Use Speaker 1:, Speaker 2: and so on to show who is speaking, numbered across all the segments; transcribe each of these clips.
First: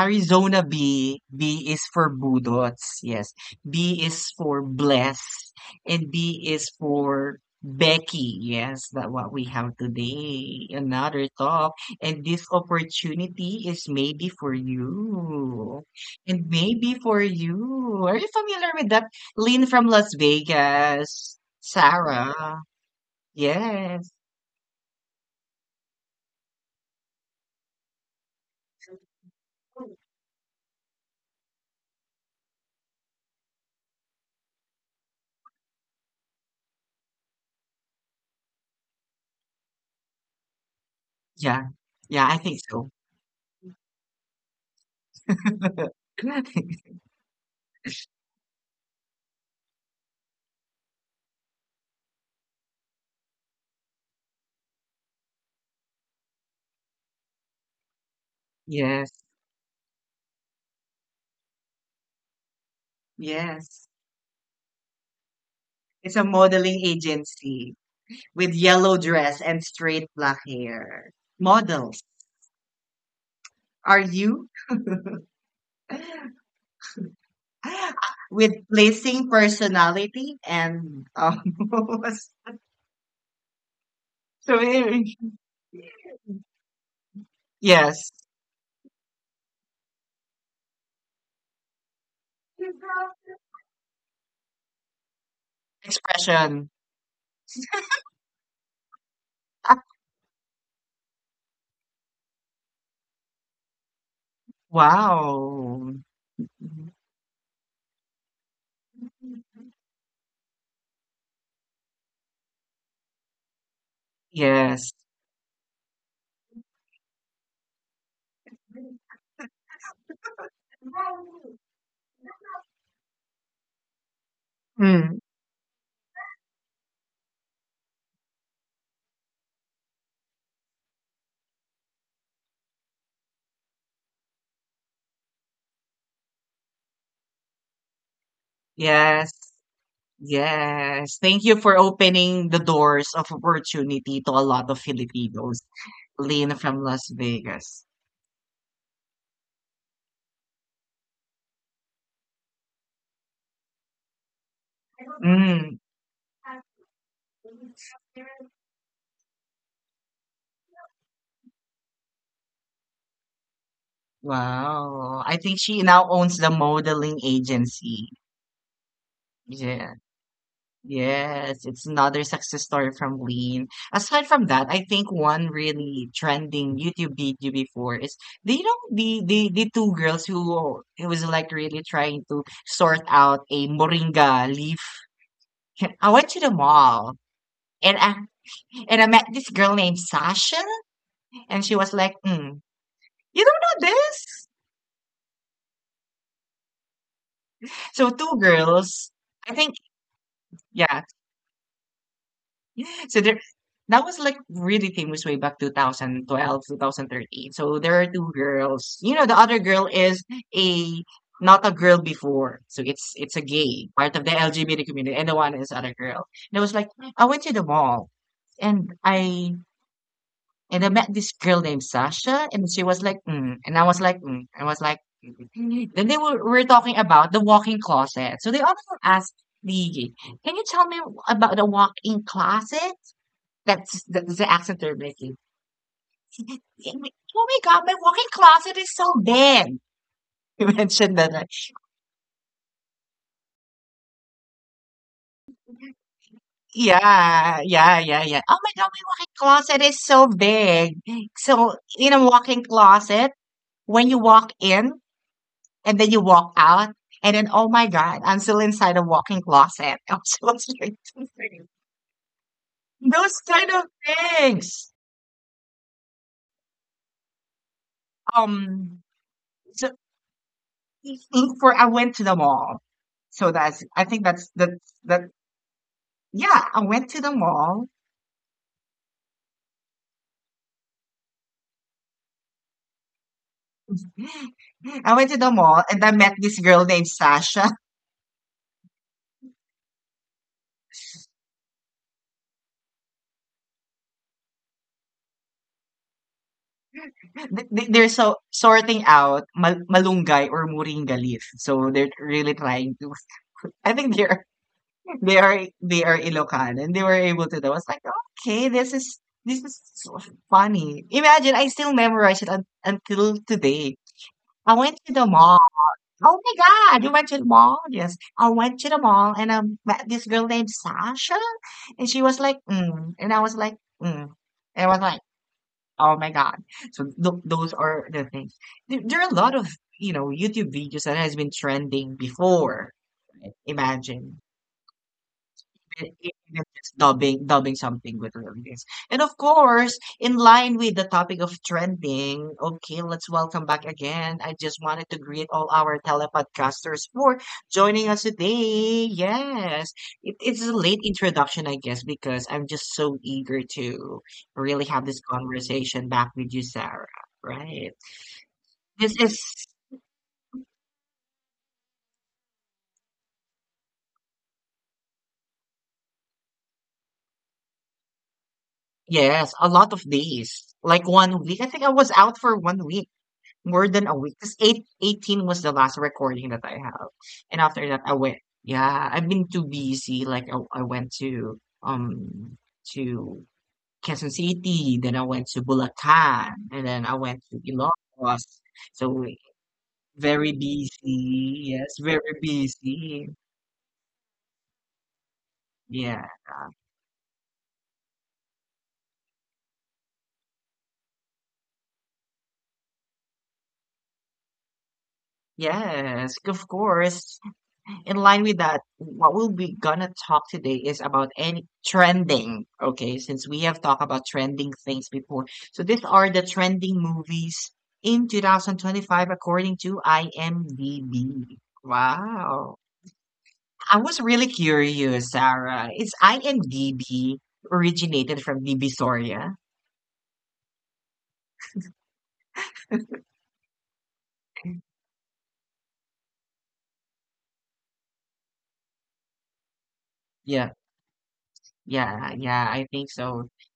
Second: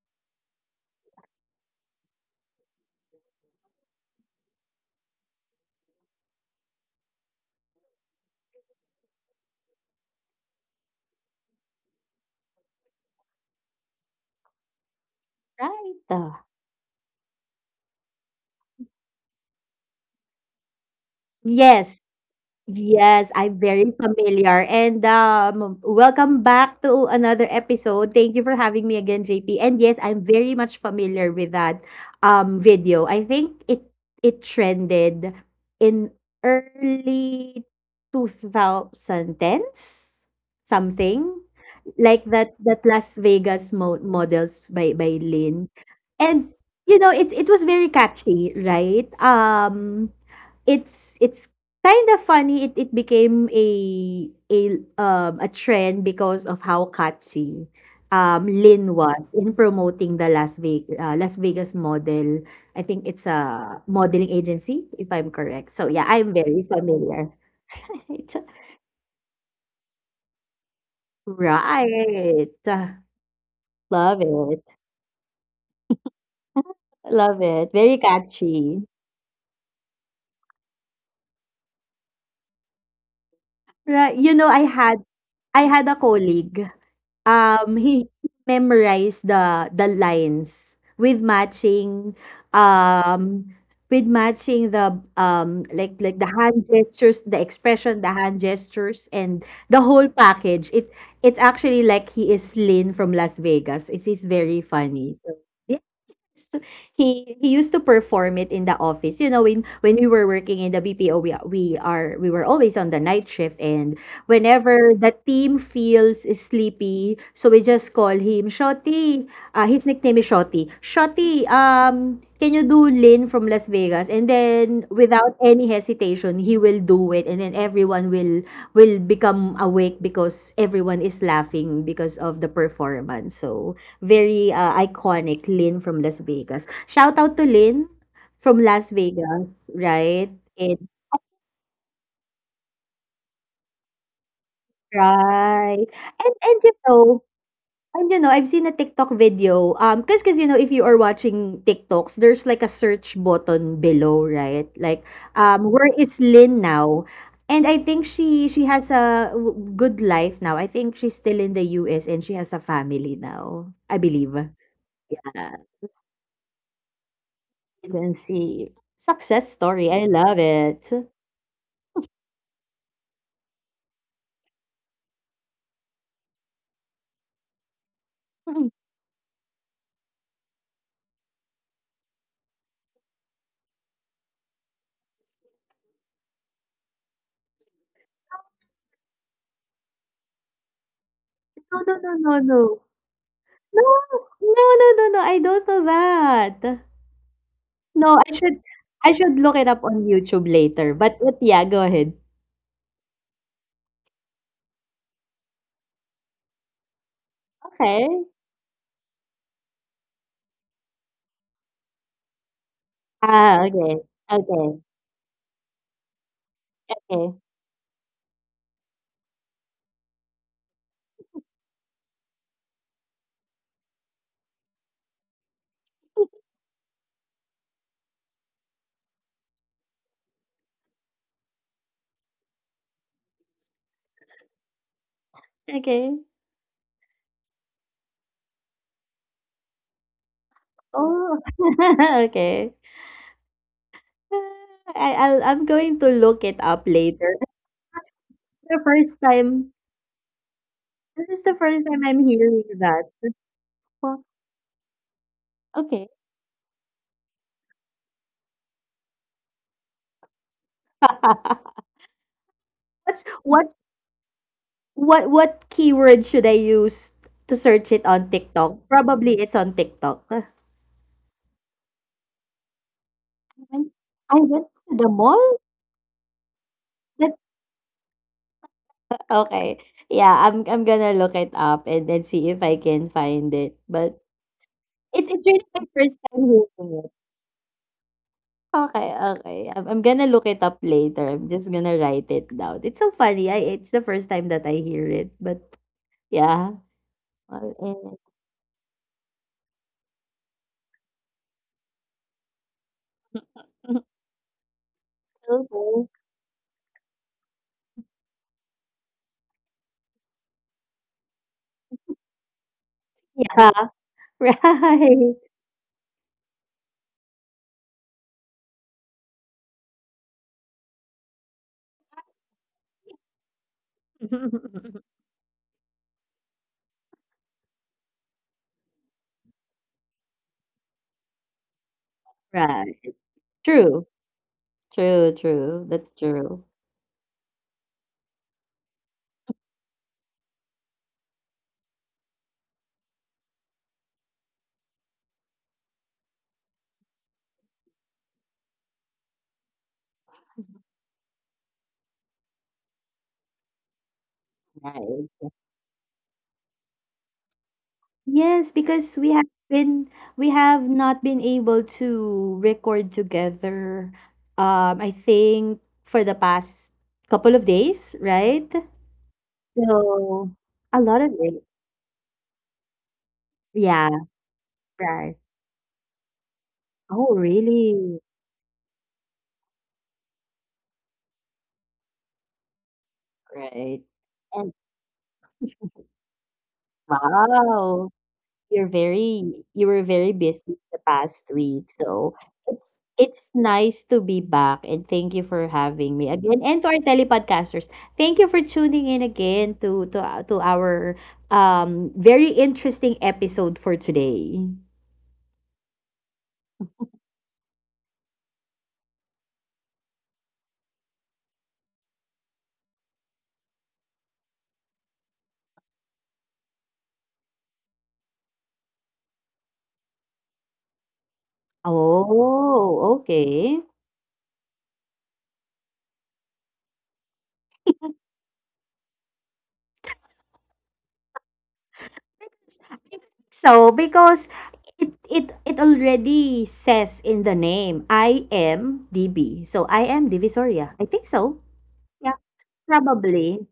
Speaker 1: Arizona B. B is for Budots. Yes. B is for Bless. And B is for Becky. Yes, that what we have today. Another talk. And this opportunity is maybe for you.
Speaker 2: Right.
Speaker 1: And maybe for you. Are you familiar with that? Lynn from Las Vegas.
Speaker 2: Yes,
Speaker 1: Sarah.
Speaker 2: yes, I'm very
Speaker 1: Yes.
Speaker 2: familiar. And welcome back to another episode. Thank you for having me again, JP. And yes, I'm very much familiar with that video. I think it trended in early 2010s, something
Speaker 1: Yeah.
Speaker 2: like
Speaker 1: Yeah, I
Speaker 2: that
Speaker 1: think
Speaker 2: that
Speaker 1: so.
Speaker 2: Las Vegas models by Lynn. And it was very catchy, right? It's kinda funny it became a trend because of how catchy, Lin
Speaker 1: Yes.
Speaker 2: was in promoting the Las Vegas model. I think it's a
Speaker 1: Yes.
Speaker 2: modeling agency, if I'm correct. So, yeah,
Speaker 1: It's a
Speaker 2: I'm very
Speaker 1: modeling
Speaker 2: familiar.
Speaker 1: agency with yellow dress and straight black hair. Models,
Speaker 2: Right.
Speaker 1: are
Speaker 2: Love
Speaker 1: you?
Speaker 2: it, love it, very
Speaker 1: With
Speaker 2: catchy.
Speaker 1: placing personality and what
Speaker 2: Right,
Speaker 1: so eh,
Speaker 2: I had a colleague. He
Speaker 1: yes,
Speaker 2: memorized the lines with matching, um, the, like the hand
Speaker 1: expression.
Speaker 2: gestures, the expression, the hand gestures, and
Speaker 1: Ah,
Speaker 2: the whole package. It's actually like he is Lynn from Las Vegas. It is very funny. So, yeah.
Speaker 1: wow.
Speaker 2: So, he used to perform it in the office. When we were working in the BPO, we were always on the night shift, and
Speaker 1: Yes.
Speaker 2: whenever the team feels sleepy, so we just call him Shotty. His nickname is Shotty. Shotty, can you do Lin from Las Vegas? And then
Speaker 1: Mm.
Speaker 2: without any hesitation, he will do it, and then everyone will become awake because everyone is laughing because of the performance. So very iconic, Lynn from Las Vegas. Shout out to Lynn from Las
Speaker 1: Yes.
Speaker 2: Vegas, right? And
Speaker 1: Yes. Thank you for opening the doors of opportunity to a lot of Filipinos.
Speaker 2: right. And
Speaker 1: Lynn
Speaker 2: and
Speaker 1: from Las Vegas.
Speaker 2: I've seen a TikTok video. Cause if you are watching TikToks, there's like a search button below, right? Like,
Speaker 1: Mm.
Speaker 2: where is Lynn now? And I think she has a good life now. I think she's still in the US and she has a family now, I believe.
Speaker 1: Wow. I think
Speaker 2: Yeah.
Speaker 1: she now owns the modeling agency.
Speaker 2: Agency. Success story,
Speaker 1: Yeah.
Speaker 2: I love it.
Speaker 1: Yes, it's another success story from Lean. Aside from that, I think one really trending YouTube video before is, do you know the two girls who it was like really trying to sort out a moringa leaf. I went to the mall and I and I met this girl named Sasha, and she
Speaker 2: No,
Speaker 1: was
Speaker 2: no,
Speaker 1: like,
Speaker 2: no, no,
Speaker 1: mm.
Speaker 2: no.
Speaker 1: You don't
Speaker 2: No,
Speaker 1: know this?
Speaker 2: no, no, no, no, I don't know that.
Speaker 1: So
Speaker 2: No,
Speaker 1: two girls,
Speaker 2: I should
Speaker 1: I
Speaker 2: look it
Speaker 1: think,
Speaker 2: up on YouTube later.
Speaker 1: yeah.
Speaker 2: But yeah, go ahead.
Speaker 1: So there, that was like really famous way back 2012, 2013. So there are two
Speaker 2: Okay.
Speaker 1: girls. You know, the other girl is a not a girl before. So it's a
Speaker 2: Ah,
Speaker 1: gay
Speaker 2: okay.
Speaker 1: part of the LGBT
Speaker 2: Okay.
Speaker 1: community, and the one is other girl. And I was like, I
Speaker 2: Okay.
Speaker 1: went to the mall and I and I met this girl named Sasha, and she was like, mm. And I was like, mm. I was like, then they were talking about the walk-in closet. So they also asked the, can you tell me about the walk-in closet? That's the accent they're making.
Speaker 2: Okay.
Speaker 1: And we- Oh my God, my walk-in closet is so big. You mentioned that,
Speaker 2: Oh.
Speaker 1: right?
Speaker 2: Okay. Ah, I'm going to look it up later.
Speaker 1: Yeah, yeah, yeah, yeah. Oh my
Speaker 2: This is the
Speaker 1: God, my
Speaker 2: first
Speaker 1: walk-in
Speaker 2: time.
Speaker 1: closet is so big.
Speaker 2: This is the
Speaker 1: So
Speaker 2: first time
Speaker 1: in a
Speaker 2: I'm
Speaker 1: walk-in
Speaker 2: hearing that.
Speaker 1: closet, when you
Speaker 2: Well,
Speaker 1: walk in, and then
Speaker 2: okay.
Speaker 1: you walk out, and then, oh my God, I'm still inside a walk-in closet. I'm so scared.
Speaker 2: What's
Speaker 1: Those kind
Speaker 2: what
Speaker 1: of things.
Speaker 2: what keyword should I use to search it on TikTok?
Speaker 1: Um,
Speaker 2: Probably it's on
Speaker 1: so
Speaker 2: TikTok.
Speaker 1: look for, I went to the mall. So that's,
Speaker 2: When
Speaker 1: I think
Speaker 2: I
Speaker 1: that's, that
Speaker 2: went to the
Speaker 1: that,
Speaker 2: mall?
Speaker 1: yeah, I went to the
Speaker 2: That
Speaker 1: mall.
Speaker 2: okay. Yeah, I'm gonna look it up and then see if I can find it. But
Speaker 1: I went
Speaker 2: it's
Speaker 1: to
Speaker 2: it's
Speaker 1: the
Speaker 2: really
Speaker 1: mall
Speaker 2: my
Speaker 1: and I
Speaker 2: first
Speaker 1: met
Speaker 2: time
Speaker 1: this
Speaker 2: hearing
Speaker 1: girl named
Speaker 2: it.
Speaker 1: Sasha.
Speaker 2: Okay, okay. I'm gonna look it up later. I'm just gonna write it down. It's so funny. I it's the first time that I hear it, but yeah.
Speaker 1: They're
Speaker 2: Well,
Speaker 1: so sorting out malunggay or moringa leaf. So they're really trying to, I think they're. They are they
Speaker 2: okay.
Speaker 1: are Ilocano and they were able to do. I was like, okay, this is so funny. Imagine I still memorize it until
Speaker 2: Yeah,
Speaker 1: today. I went to the
Speaker 2: right.
Speaker 1: mall. Oh my god, you went to the mall? Yes, I went to the mall and I met this girl named Sasha, and she was like, mm. And I was like, mm. And I was like, oh my god. So those are the things. There are a lot of, you know, YouTube videos that has been trending before.
Speaker 2: Right. True.
Speaker 1: Imagine.
Speaker 2: True, true.
Speaker 1: E
Speaker 2: That's
Speaker 1: even
Speaker 2: true.
Speaker 1: just dubbing something with lyrics. And of course, in line with the topic of trending, okay, let's welcome back again. I just wanted to greet all our telepodcasters for joining us today. Yes, it's a late introduction, I guess, because I'm just so eager to really have this
Speaker 2: Right.
Speaker 1: conversation back with you, Sarah. Right.
Speaker 2: Yes,
Speaker 1: This
Speaker 2: because
Speaker 1: is,
Speaker 2: we have not been able to record together. I think for the past couple of days, right?
Speaker 1: yes, a lot of
Speaker 2: So
Speaker 1: days.
Speaker 2: a
Speaker 1: Like
Speaker 2: lot of
Speaker 1: one week.
Speaker 2: it.
Speaker 1: I think I was out for one week. More than
Speaker 2: Yeah,
Speaker 1: a week, because eight
Speaker 2: right.
Speaker 1: eighteen was the last recording that I have,
Speaker 2: Oh,
Speaker 1: and after that, I
Speaker 2: really?
Speaker 1: went, yeah, I've been too busy, like, I went to
Speaker 2: Right.
Speaker 1: Quezon
Speaker 2: And
Speaker 1: City, then I went to Bulacan, and then I went to
Speaker 2: wow.
Speaker 1: Ilocos. So,
Speaker 2: You were very
Speaker 1: very
Speaker 2: busy the past
Speaker 1: busy,
Speaker 2: week,
Speaker 1: yes, very
Speaker 2: so it's
Speaker 1: busy.
Speaker 2: it's nice to be back, and thank you for having
Speaker 1: Yeah.
Speaker 2: me again. And to our telepodcasters, thank you for tuning in again to our, very interesting episode for today.
Speaker 1: Yes, of course. In line with that, what we'll be gonna talk today is about any trending. Okay, since we have talked about trending things before, so these are the trending movies in 2025 according to IMDb. Wow,
Speaker 2: Oh, okay.
Speaker 1: I was really curious, Sarah. Is IMDb originated from Divisoria?
Speaker 2: I think so, because it already says in the name, I am DB. So I am
Speaker 1: Yeah,
Speaker 2: Divisoria. I think so.
Speaker 1: yeah,
Speaker 2: Yeah,
Speaker 1: yeah. I think so.
Speaker 2: probably.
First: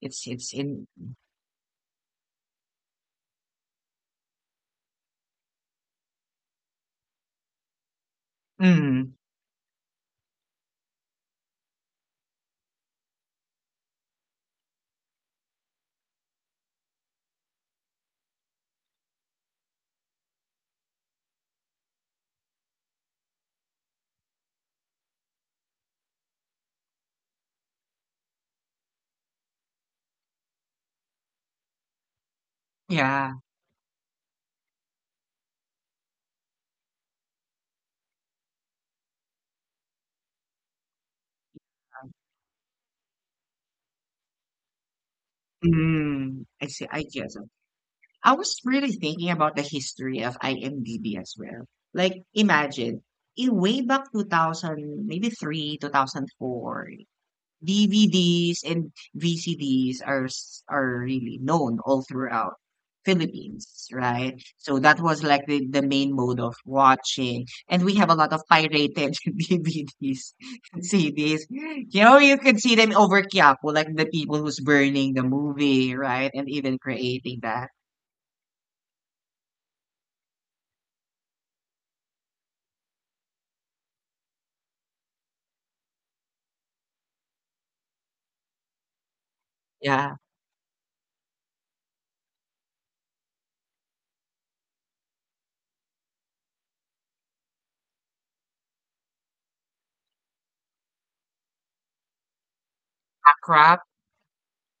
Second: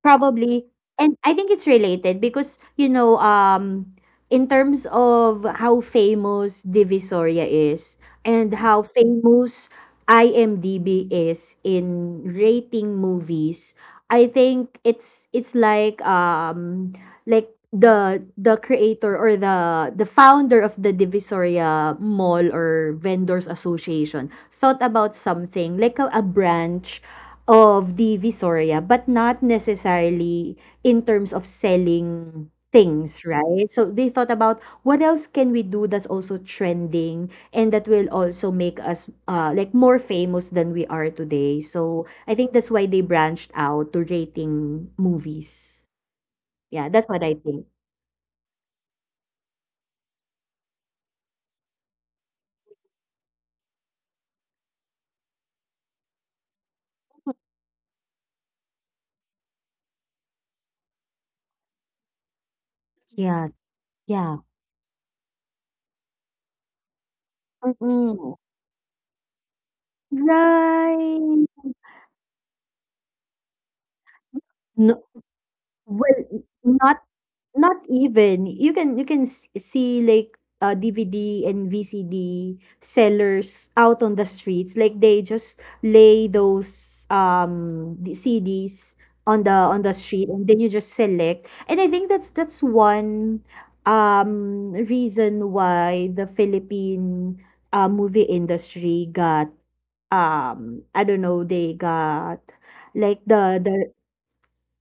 Speaker 1: It's
Speaker 2: Probably.
Speaker 1: in.
Speaker 2: And I think it's related because, in terms of how famous Divisoria is and how
Speaker 1: Mm,
Speaker 2: famous IMDb is in rating movies, I think it's like the creator or the founder of the Divisoria Mall or Vendors Association thought about something like a branch of the Visoria, but not necessarily in terms of selling things,
Speaker 1: yeah.
Speaker 2: right? So they thought about what else can we do that's also trending and that will also make us like more famous than we are today. So I think that's why they branched out to rating movies.
Speaker 1: Mm, I see.
Speaker 2: Yeah,
Speaker 1: I
Speaker 2: that's what I
Speaker 1: guess.
Speaker 2: think.
Speaker 1: I was really thinking about the history of IMDb as well. Like, imagine, in way back 2000, maybe 3, 2004, DVDs and VCDs are really known all throughout
Speaker 2: Yeah,
Speaker 1: Philippines, right?
Speaker 2: yeah.
Speaker 1: So that was like the main mode of watching. And we have a lot
Speaker 2: Mm-mm.
Speaker 1: of pirated DVDs and
Speaker 2: Right.
Speaker 1: CDs. You know, you could see them over Quiapo, like the people who's
Speaker 2: No,
Speaker 1: burning the movie,
Speaker 2: well,
Speaker 1: right? And even
Speaker 2: not
Speaker 1: creating that.
Speaker 2: not even. You can see like DVD and VCD sellers out on the streets. Like they just lay those the CDs on the
Speaker 1: Yeah.
Speaker 2: street and then you just select. And I think that's one reason why the Philippine movie industry got I don't know, they got like
Speaker 1: Accra,
Speaker 2: the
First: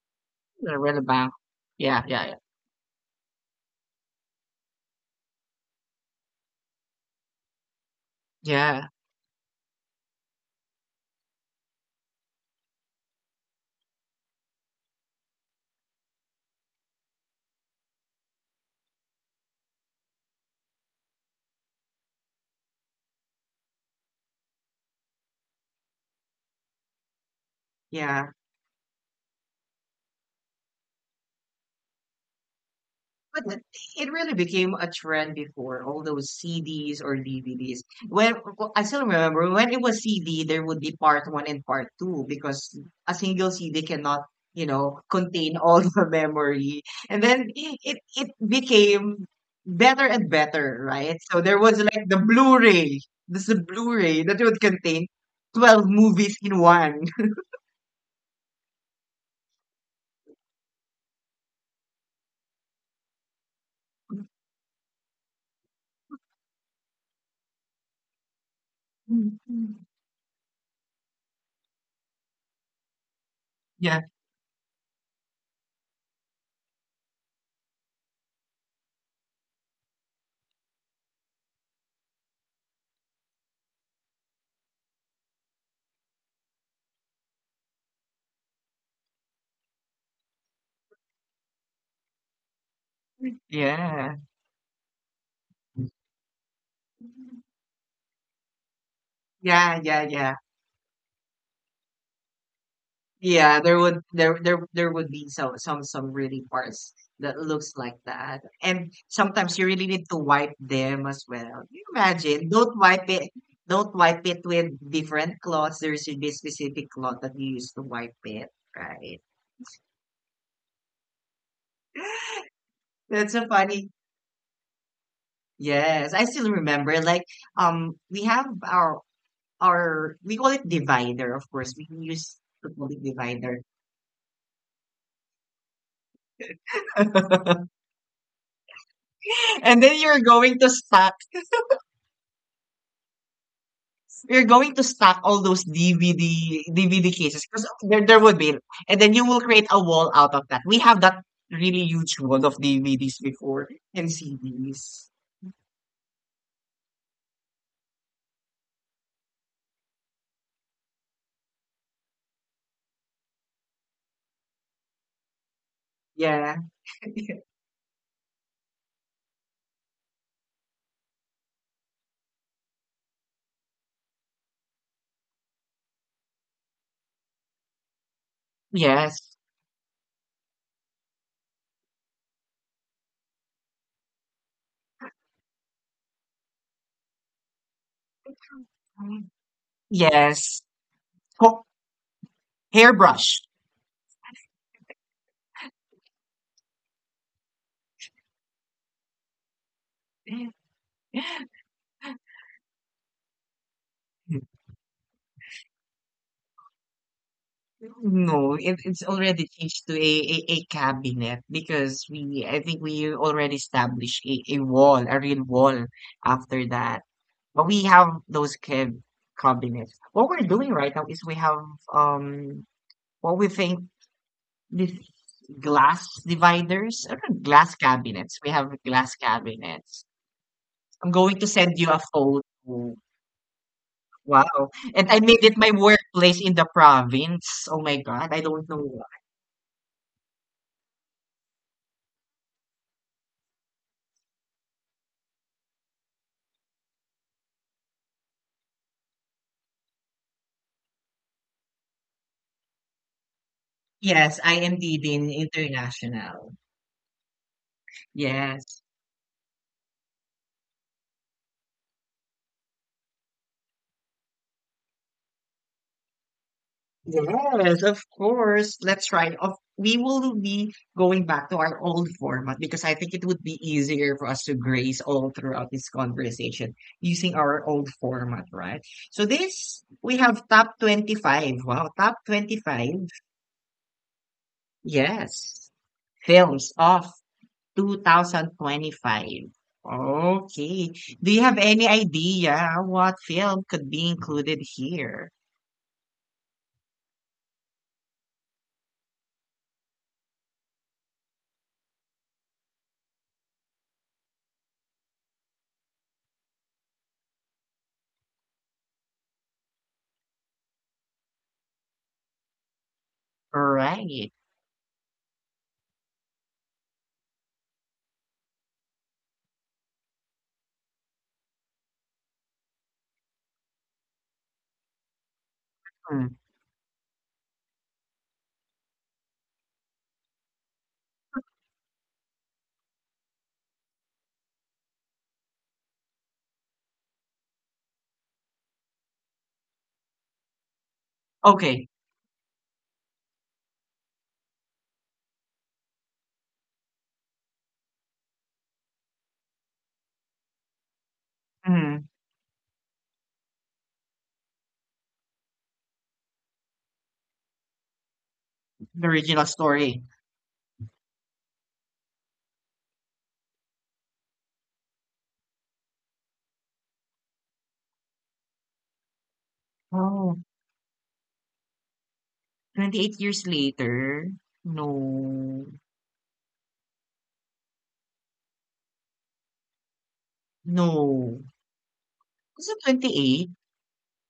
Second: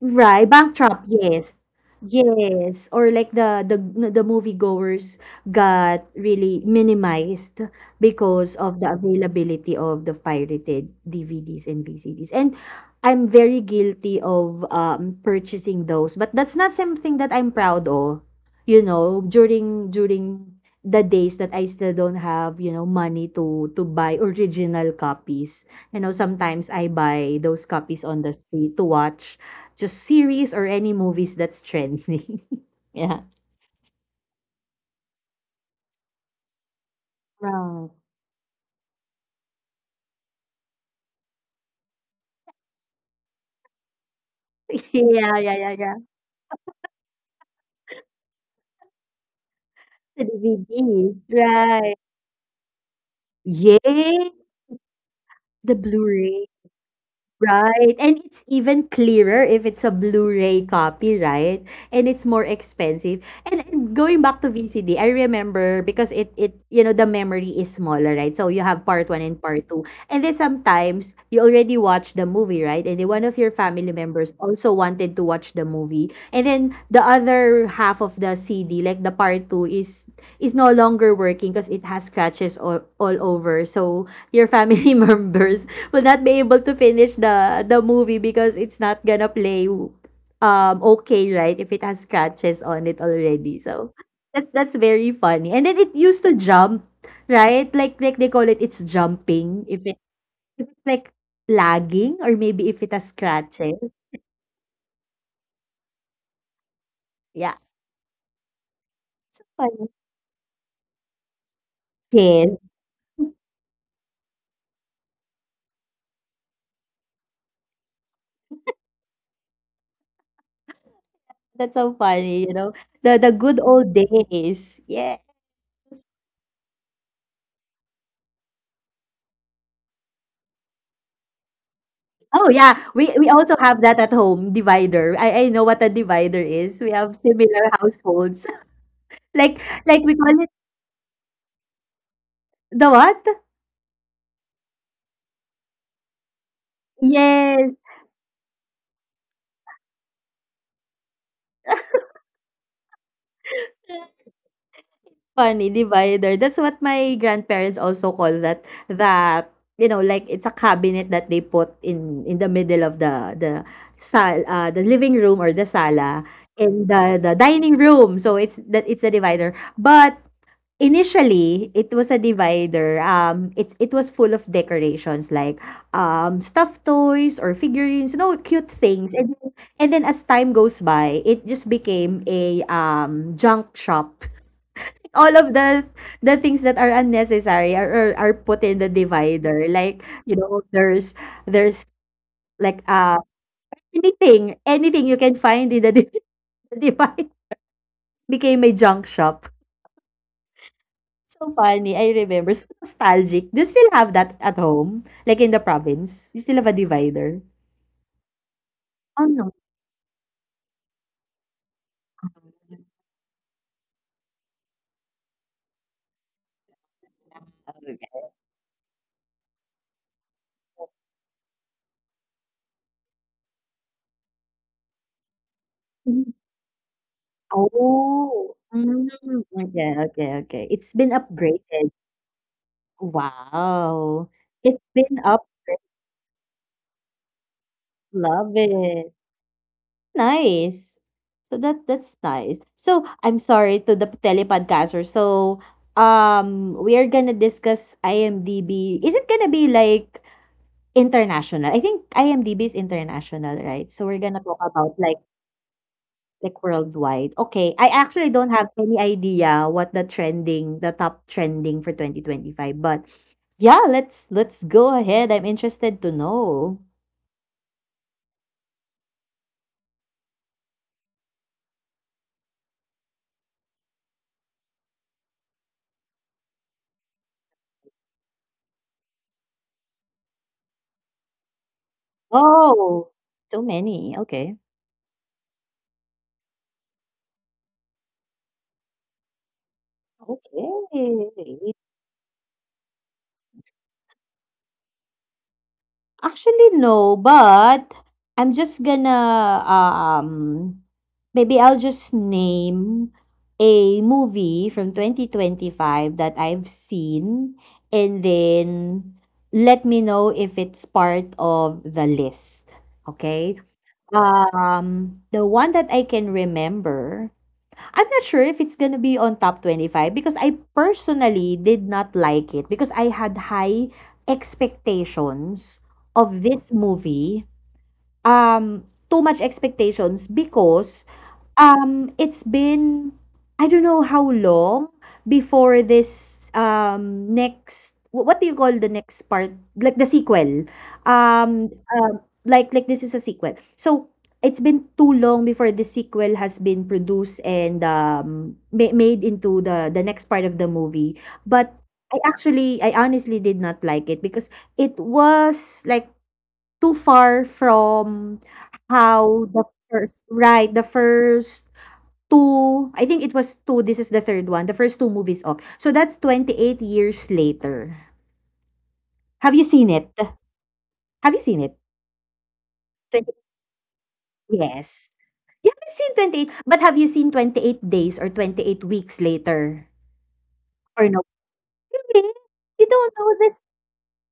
Speaker 2: Right, Backdrop,
Speaker 1: Riverbank.
Speaker 2: yes.
Speaker 1: Yeah, yeah, yeah.
Speaker 2: Yes, or like the moviegoers got really minimized because of the
Speaker 1: Yeah.
Speaker 2: availability of the pirated DVDs and VCDs. And I'm very guilty of purchasing those, but that's not something that I'm proud of. During the days that I still don't have, money to buy original copies. Sometimes I buy those copies on
Speaker 1: Yeah,
Speaker 2: the street to watch just series or any movies that's trending. Yeah.
Speaker 1: but th- it really became a trend before all those CDs or DVDs.
Speaker 2: Right.
Speaker 1: When w- I still remember when it was CD, there would be part one and part two because a single CD cannot, you know,
Speaker 2: Yeah, yeah,
Speaker 1: contain
Speaker 2: yeah,
Speaker 1: all
Speaker 2: yeah.
Speaker 1: the memory. And then it became better
Speaker 2: The
Speaker 1: and better, right?
Speaker 2: DVD,
Speaker 1: So there was
Speaker 2: right.
Speaker 1: like the Blu-ray. This is a
Speaker 2: Yeah,
Speaker 1: Blu-ray that would contain
Speaker 2: the
Speaker 1: 12 movies
Speaker 2: Blu-ray.
Speaker 1: in one.
Speaker 2: Right. And it's even clearer if it's a Blu-ray copy, right? And it's more expensive. And going back to VCD, I remember because it the memory is smaller, right? So you have part one and part two. And then sometimes you already watched the movie, right? And then one of your family
Speaker 1: Yeah.
Speaker 2: members also wanted to watch the movie. And then the other half of the CD, like the part two, is no longer working because it has scratches all over. So your family members will not be able to finish the movie because it's not gonna play okay, right, if it has scratches on it already, so
Speaker 1: Yeah.
Speaker 2: that's very funny. And then it used to jump, right, like they call it's jumping
Speaker 1: Yeah,
Speaker 2: if
Speaker 1: yeah,
Speaker 2: it
Speaker 1: yeah.
Speaker 2: if it's like lagging or maybe if it has
Speaker 1: Yeah,
Speaker 2: scratches.
Speaker 1: there would there would be so some really parts that
Speaker 2: Yeah,
Speaker 1: looks like that. And
Speaker 2: so
Speaker 1: sometimes you really
Speaker 2: funny,
Speaker 1: need to wipe them as well. Can you imagine?
Speaker 2: yes.
Speaker 1: Don't wipe it. Don't wipe it with different cloths. There should be specific cloth that you use to wipe it, right?
Speaker 2: That's so funny. The
Speaker 1: That's
Speaker 2: the
Speaker 1: so
Speaker 2: good
Speaker 1: funny.
Speaker 2: old days, yes.
Speaker 1: Yes, I still remember. Like, we have our we call it divider. Of course, we use
Speaker 2: Oh,
Speaker 1: to
Speaker 2: yeah,
Speaker 1: call it
Speaker 2: we
Speaker 1: divider.
Speaker 2: also have that at home, divider. I know what a divider is. We have similar households. Like
Speaker 1: And then
Speaker 2: like
Speaker 1: you're
Speaker 2: we call it
Speaker 1: going to stack
Speaker 2: the what?
Speaker 1: you're going to stack all those DVD cases because
Speaker 2: Yes.
Speaker 1: there would be, and then you will create a wall out of that. We have that really huge wall of DVDs before and CDs.
Speaker 2: Funny, divider. That's what my grandparents also call that, like it's a cabinet that they put in the middle of the sal the living room or the sala
Speaker 1: Yeah.
Speaker 2: in the the dining room. So it's that, it's a divider. But initially, it was a divider, it was full of decorations like, stuffed toys or figurines, cute things, and
Speaker 1: Yes.
Speaker 2: then as time goes by, it just became a, junk shop. All of the things that are unnecessary are put in the divider, like, you know,
Speaker 1: Yes.
Speaker 2: there's
Speaker 1: Ho-
Speaker 2: there's like,
Speaker 1: hairbrush.
Speaker 2: anything you can find in the divider became a junk shop. So funny, I remember. So nostalgic. Do you still have that at home? Like in the province? You still have a divider?
Speaker 1: No, it's
Speaker 2: Oh,
Speaker 1: already
Speaker 2: no.
Speaker 1: changed to a cabinet because we I think we already established a wall, a real wall after that. But we have those kid cabinets. What we're doing right now is we have um what we think this glass
Speaker 2: Mm.
Speaker 1: dividers or glass cabinets. We
Speaker 2: Oh.
Speaker 1: have
Speaker 2: Mm.
Speaker 1: glass
Speaker 2: Okay,
Speaker 1: cabinets.
Speaker 2: okay, okay. It's
Speaker 1: I'm
Speaker 2: been
Speaker 1: going to send you
Speaker 2: upgraded.
Speaker 1: a photo.
Speaker 2: Wow.
Speaker 1: Wow.
Speaker 2: It's
Speaker 1: And
Speaker 2: been
Speaker 1: I made
Speaker 2: up.
Speaker 1: it my workplace in the province. Oh my God. I
Speaker 2: Love
Speaker 1: don't know why.
Speaker 2: it. Nice. So that's nice. So I'm sorry to the telepodcaster. So we are gonna discuss IMDb. Is it gonna be like international? I think IMDb is international, right? So we're
Speaker 1: Yes,
Speaker 2: gonna
Speaker 1: I
Speaker 2: talk
Speaker 1: am
Speaker 2: about
Speaker 1: DD
Speaker 2: like
Speaker 1: International.
Speaker 2: worldwide. Okay, I actually don't have
Speaker 1: Yes.
Speaker 2: any idea what the top trending for 2025, but yeah, let's go ahead. I'm interested to know.
Speaker 1: Yes, of course. Let's try. Of we will be going back to our old format because I think it would be easier for us to grace all throughout this conversation using our old format, right? So this we have top 25. Wow, top 25.
Speaker 2: Oh, so many. Okay.
Speaker 1: Yes. Films of 2025. Okay. Do you have
Speaker 2: Okay.
Speaker 1: any idea what film could be included here?
Speaker 2: Actually, no, but I'm just gonna, maybe I'll just name a movie from 2025 that I've seen, and then let me know if it's part of the list, okay?
Speaker 1: Right.
Speaker 2: The one that I can remember, I'm not sure if it's gonna be on top 25 because I personally did not like it because I had high expectations
Speaker 1: Mm.
Speaker 2: of this movie, um, too much expectations, because it's been, I don't know how long, before this next what do you call, the next part, like the sequel, um,
Speaker 1: Okay.
Speaker 2: um like this is a sequel, so it's been too long before the sequel has been produced and made into the next part of the movie, but
Speaker 1: Hmm.
Speaker 2: I honestly did not like it because it was like too far from
Speaker 1: The
Speaker 2: how
Speaker 1: original
Speaker 2: the
Speaker 1: story.
Speaker 2: first, right, the first 2, I think it was 2, this is the third one, the first 2 movies of. So that's 28 Years Later. Have you seen it?
Speaker 1: Oh,
Speaker 2: Have you seen it?
Speaker 1: 28
Speaker 2: 20
Speaker 1: years later?
Speaker 2: Yes.
Speaker 1: No.
Speaker 2: You haven't seen 28, but have you seen 28 Days or 28 Weeks Later? Or no?
Speaker 1: No.
Speaker 2: Really?
Speaker 1: Is it
Speaker 2: You don't know
Speaker 1: 28?
Speaker 2: this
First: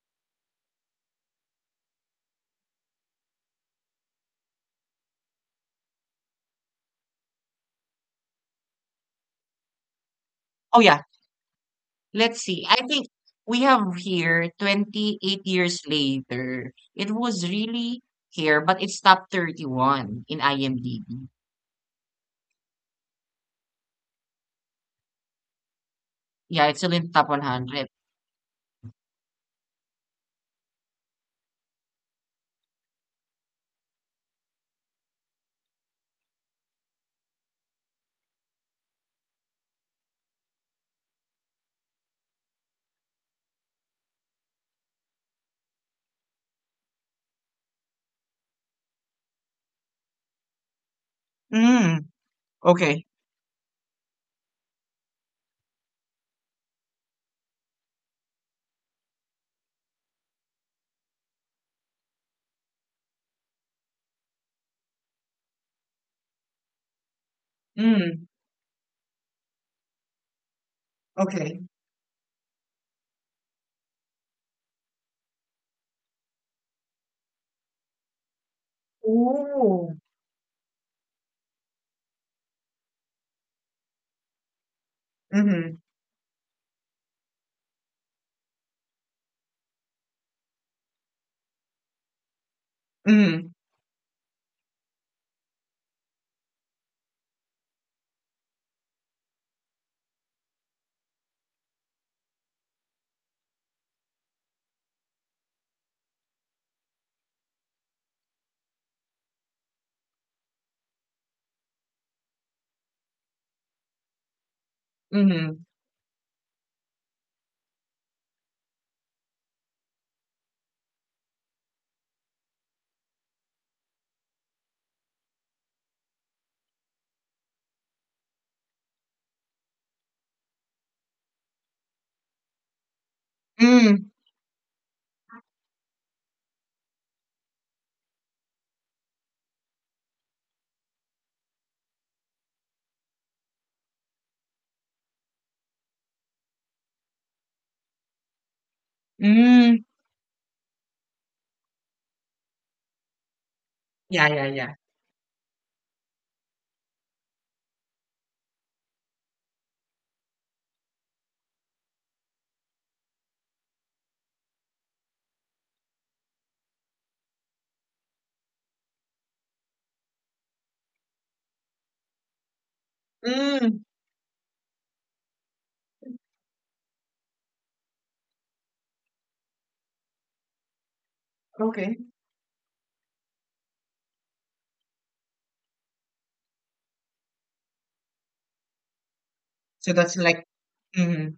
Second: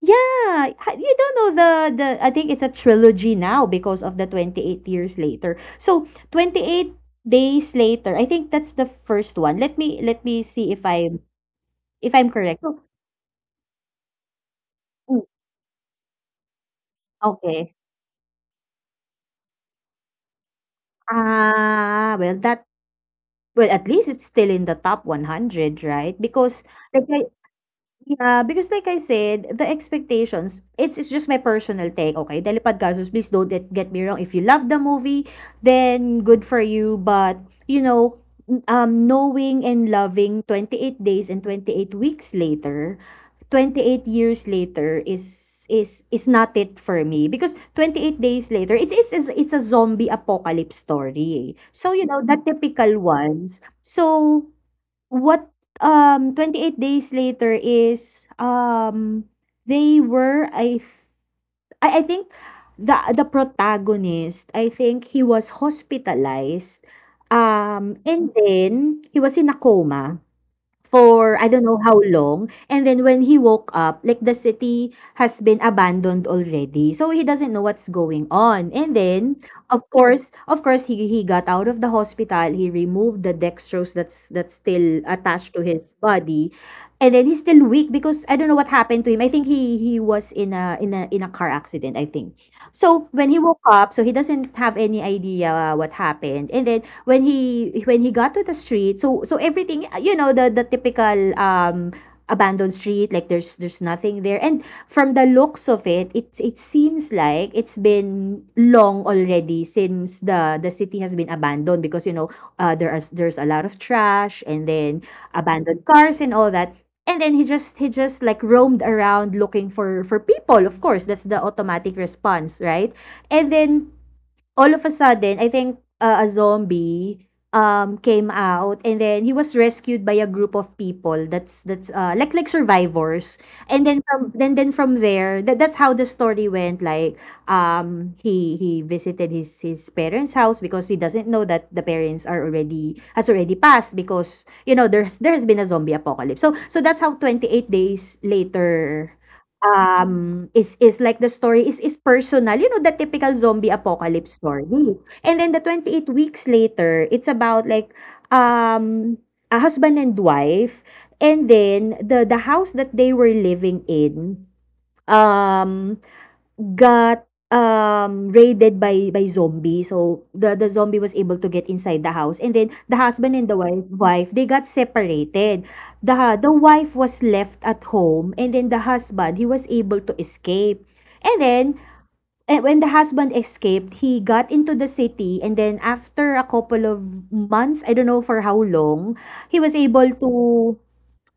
Speaker 2: Yeah, ha you don't know the I think it's a trilogy now because of the 28 Years Later. So, 28 Days Later, I think that's the first one. Let me see
Speaker 1: Oh, yeah.
Speaker 2: if I'm
Speaker 1: Let's
Speaker 2: correct.
Speaker 1: see.
Speaker 2: So
Speaker 1: I think we have here
Speaker 2: mm,
Speaker 1: 28 years later. It was
Speaker 2: okay.
Speaker 1: really here, but it's top 31 in IMDb.
Speaker 2: Ah, well, at least it's still in the top 100, right? Because
Speaker 1: Yeah, it's still
Speaker 2: like
Speaker 1: in
Speaker 2: I
Speaker 1: top 100.
Speaker 2: Yeah, because like I said, the expectations, it's just my personal take, okay? Dalipad Gastos, please don't get me wrong. If you love the movie, then good for you. But, you know, knowing and loving 28 days and 28 weeks later, 28 years later is not it for me because 28 days later it's a zombie apocalypse story eh. So you
Speaker 1: Mm,
Speaker 2: know the typical
Speaker 1: okay.
Speaker 2: ones so. What, 28 days later is, they were I th- I think the protagonist, I think he was hospitalized,
Speaker 1: Mm,
Speaker 2: and then he was in a coma for I
Speaker 1: okay.
Speaker 2: don't know how long. And then when he woke up, like the city has been abandoned already. So he doesn't know what's going on. And then
Speaker 1: Ooh.
Speaker 2: of course he got out of the hospital. He removed the dextrose that's still attached to
Speaker 1: Mm-hmm.
Speaker 2: his body. And then he's still weak because I don't know what happened to him. I think he was in a car accident, I think. So when he
Speaker 1: Mm,
Speaker 2: woke up, so he doesn't have any idea what happened. And then when he got to the street, so so everything, you know, the typical abandoned street, like there's nothing there. And from the looks of it, it seems like it's been long already since the city has been abandoned because you know there's a lot of trash, and then
Speaker 1: mm,
Speaker 2: abandoned cars and all that. And then he just like roamed around looking for people. Of course, that's the automatic response, right? And then all of a sudden, I think a zombie came out, and then he was rescued by a group of people that's like survivors. And then
Speaker 1: mm,
Speaker 2: from then from there that's how the story went. Like he visited his parents house because he doesn't know that the parents are already has already passed, because you know there's there has been a zombie apocalypse. So so that's how 28 days later
Speaker 1: mm.
Speaker 2: Is like, the story is personal, you know, the typical zombie
Speaker 1: Yeah,
Speaker 2: apocalypse
Speaker 1: yeah,
Speaker 2: story.
Speaker 1: yeah.
Speaker 2: And then the 28 weeks later, it's about like, um, a husband and wife, and then the house that they were living in, um got, raided by zombie. So, the zombie was able to get inside the house, and then the husband and the
Speaker 1: Mm,
Speaker 2: wife, they got separated. The wife was left at home, and then the husband, he was able to escape. And then,
Speaker 1: okay.
Speaker 2: when the husband escaped, he got into the city, and then after a couple of months, I don't know for how long, he was
Speaker 1: So
Speaker 2: able
Speaker 1: that's
Speaker 2: to.
Speaker 1: like. Mhm.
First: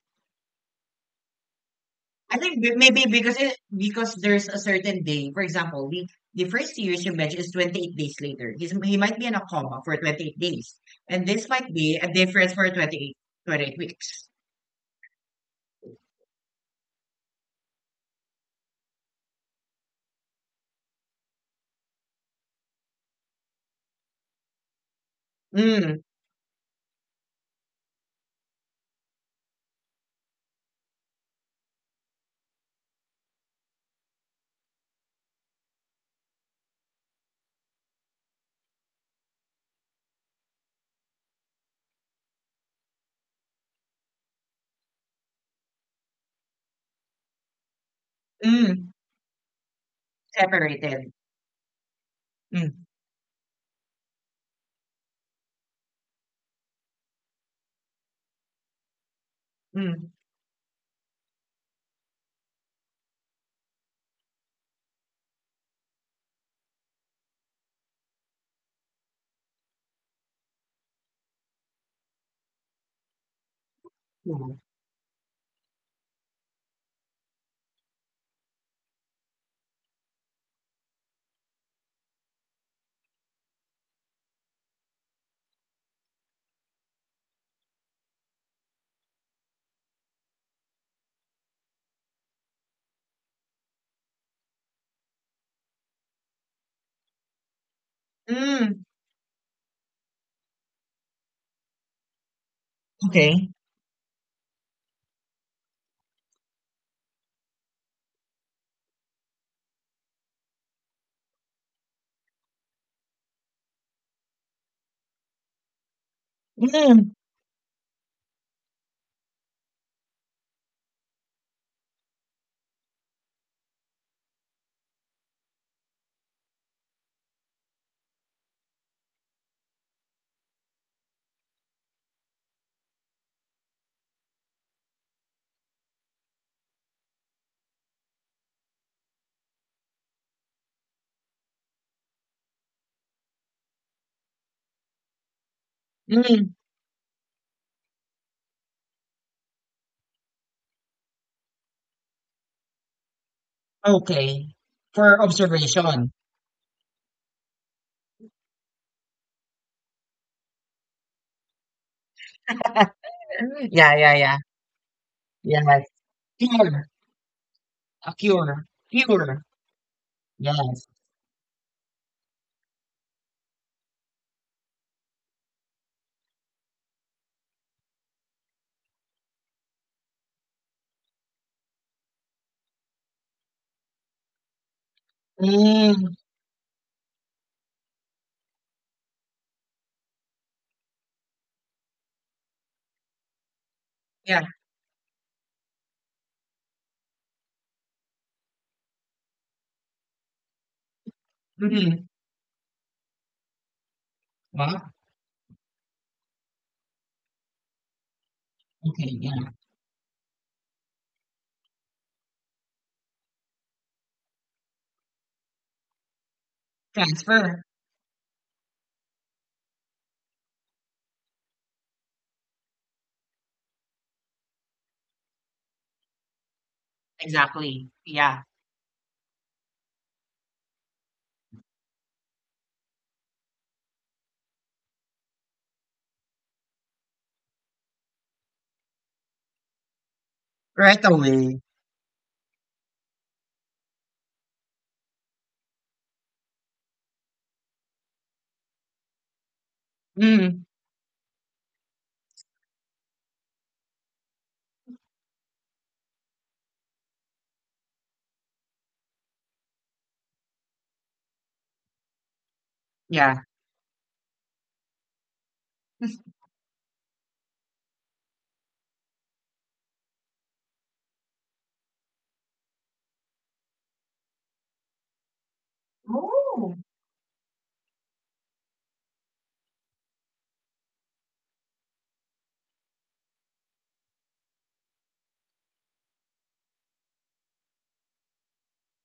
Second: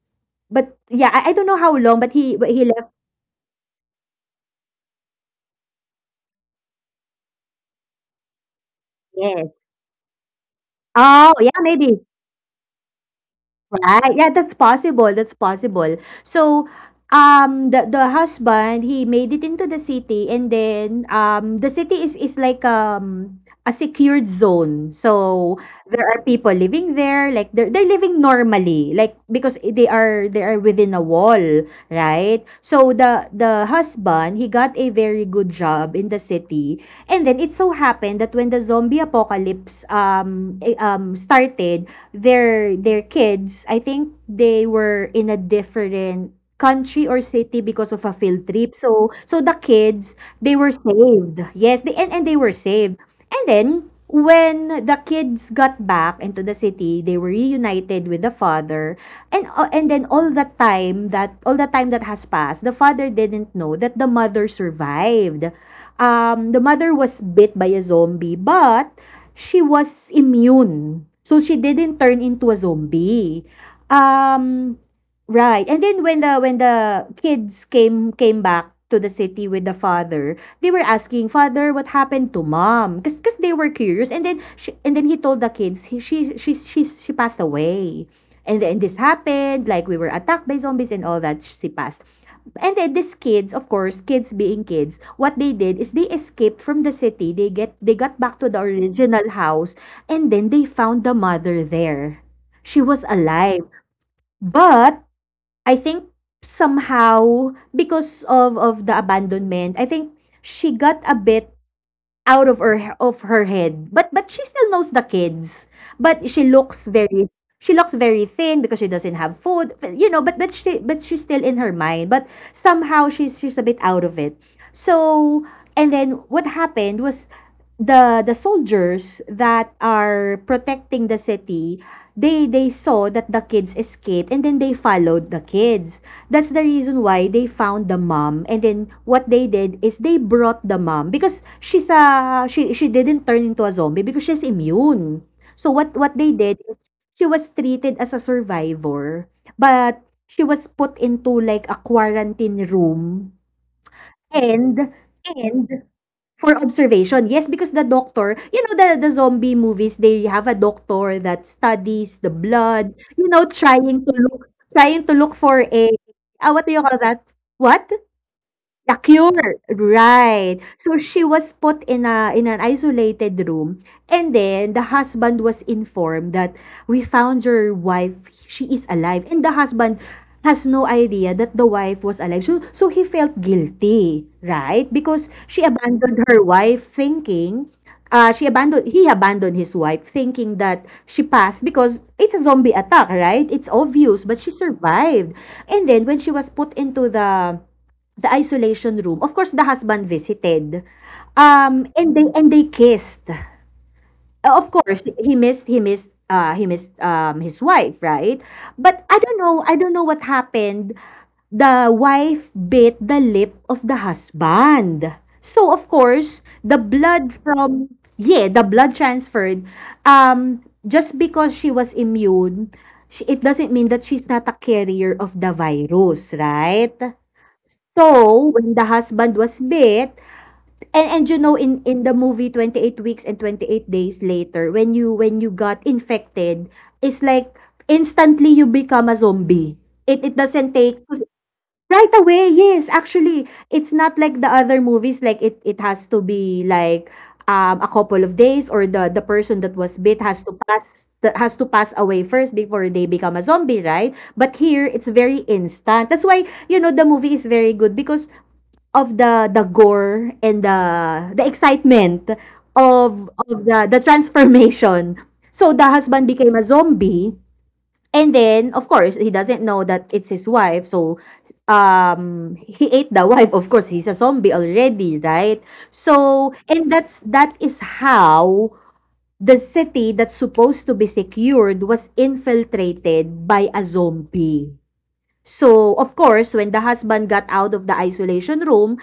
Speaker 2: But yeah, I don't know how long, but
Speaker 1: I think
Speaker 2: he
Speaker 1: b-
Speaker 2: left.
Speaker 1: maybe because it, because there's a certain day. For example, the first years you mentioned is 28 days later. He's, he might be in a
Speaker 2: Yes.
Speaker 1: coma for 28 days. And
Speaker 2: Oh,
Speaker 1: this
Speaker 2: yeah,
Speaker 1: might be
Speaker 2: maybe.
Speaker 1: a difference for 28, twenty-eight
Speaker 2: Right.
Speaker 1: weeks.
Speaker 2: Yeah, that's possible. That's possible. So, the husband he made it into the city, and then the city is like a secured zone. So
Speaker 1: Mm,
Speaker 2: there are people living there, like they're living normally, like because they are within a wall, right? So the husband he got a very good job in the city, and then it so happened that when the zombie apocalypse started their kids, I think they were in a different country or city because of a field trip.
Speaker 1: mm,
Speaker 2: So so the kids, they were
Speaker 1: separated.
Speaker 2: saved. Yes, they and they were
Speaker 1: Mm,
Speaker 2: saved. And then when the kids got back into the city, they were reunited with the father. And then
Speaker 1: mm,
Speaker 2: all the time that has passed, the father didn't know that the mother survived. The mother was bit by a zombie, but she was immune. So she didn't turn into a zombie.
Speaker 1: mm,
Speaker 2: Um, right. And then when the kids came back to the city with the father, they were asking father what happened to mom because they were curious. And then he told the kids she passed away. And then this happened, like we were attacked by zombies and all that. She passed. And then these kids, of course, kids being kids, what they did is they escaped from the city. They get they got back to the
Speaker 1: mm.
Speaker 2: original house. And then they found the mother there. She was
Speaker 1: Okay.
Speaker 2: alive. But I think somehow because of the abandonment, I think she got a bit out of her head. But she still knows the kids. But
Speaker 1: Mm,
Speaker 2: she looks very thin because she doesn't have food, you know. But she's still in her mind, but somehow she's a bit out of it. So and then what happened was, the soldiers that are protecting the city, they saw that the kids escaped, and then they followed the kids. That's the reason why they found the mom. And then what they did is they brought the mom, because she's a she didn't turn into a zombie because she's immune. So what they
Speaker 1: mm,
Speaker 2: did is she was treated as a survivor, but she was put into like a quarantine room
Speaker 1: okay.
Speaker 2: and
Speaker 1: For
Speaker 2: and
Speaker 1: observation.
Speaker 2: for observation. Yes, because the doctor, you know, the zombie movies, they have a doctor that studies the blood, you know,
Speaker 1: Yeah, yeah, yeah.
Speaker 2: trying to look for
Speaker 1: Yes.
Speaker 2: a ah, what do you
Speaker 1: Cure.
Speaker 2: call that? What?
Speaker 1: A cure.
Speaker 2: The
Speaker 1: Cure.
Speaker 2: Cure, right.
Speaker 1: Yes.
Speaker 2: So she was put in a in an isolated room, and then the husband was informed that we found your wife, she is alive. And the husband has no idea that the wife was alive. So so he felt guilty, right? Because she
Speaker 1: Mm,
Speaker 2: abandoned her wife thinking she abandoned he abandoned his wife thinking that she passed because it's a zombie attack, right? It's obvious, but
Speaker 1: yeah.
Speaker 2: she survived. And then when she was put into the isolation room. Of course, the husband visited.
Speaker 1: Mm-hmm.
Speaker 2: And they kissed. Of course, he missed his wife, right? But
Speaker 1: Okay, yeah.
Speaker 2: I don't know what happened. The wife bit the lip of the husband. So of course, the blood
Speaker 1: Transfer.
Speaker 2: from yeah, the blood transferred. Um, just because she was immune, it doesn't mean that she's not a carrier of the virus, right?
Speaker 1: Exactly. Yeah.
Speaker 2: So, when the husband was bit, and you know in the movie 28 weeks and 28 days later, when you got infected, it's like instantly you become a zombie. It doesn't
Speaker 1: Right
Speaker 2: take.
Speaker 1: away.
Speaker 2: Right away, yes. Actually, it's not like the other movies, like it has to be like a couple of days, or the person that was bit has to
Speaker 1: Mm,
Speaker 2: pass away first before they become a zombie, right? But here it's very instant. That's why, you know, the movie is very good because of the gore and the excitement of
Speaker 1: yeah.
Speaker 2: the transformation. So the husband became a zombie. And then, of course, he doesn't know that it's his wife. So, he ate the wife. Of course, he's a zombie already, right? So,
Speaker 1: Oh,
Speaker 2: and that is how the city that's supposed to be secured was infiltrated by a zombie. So, of course, when the husband got out of the isolation room,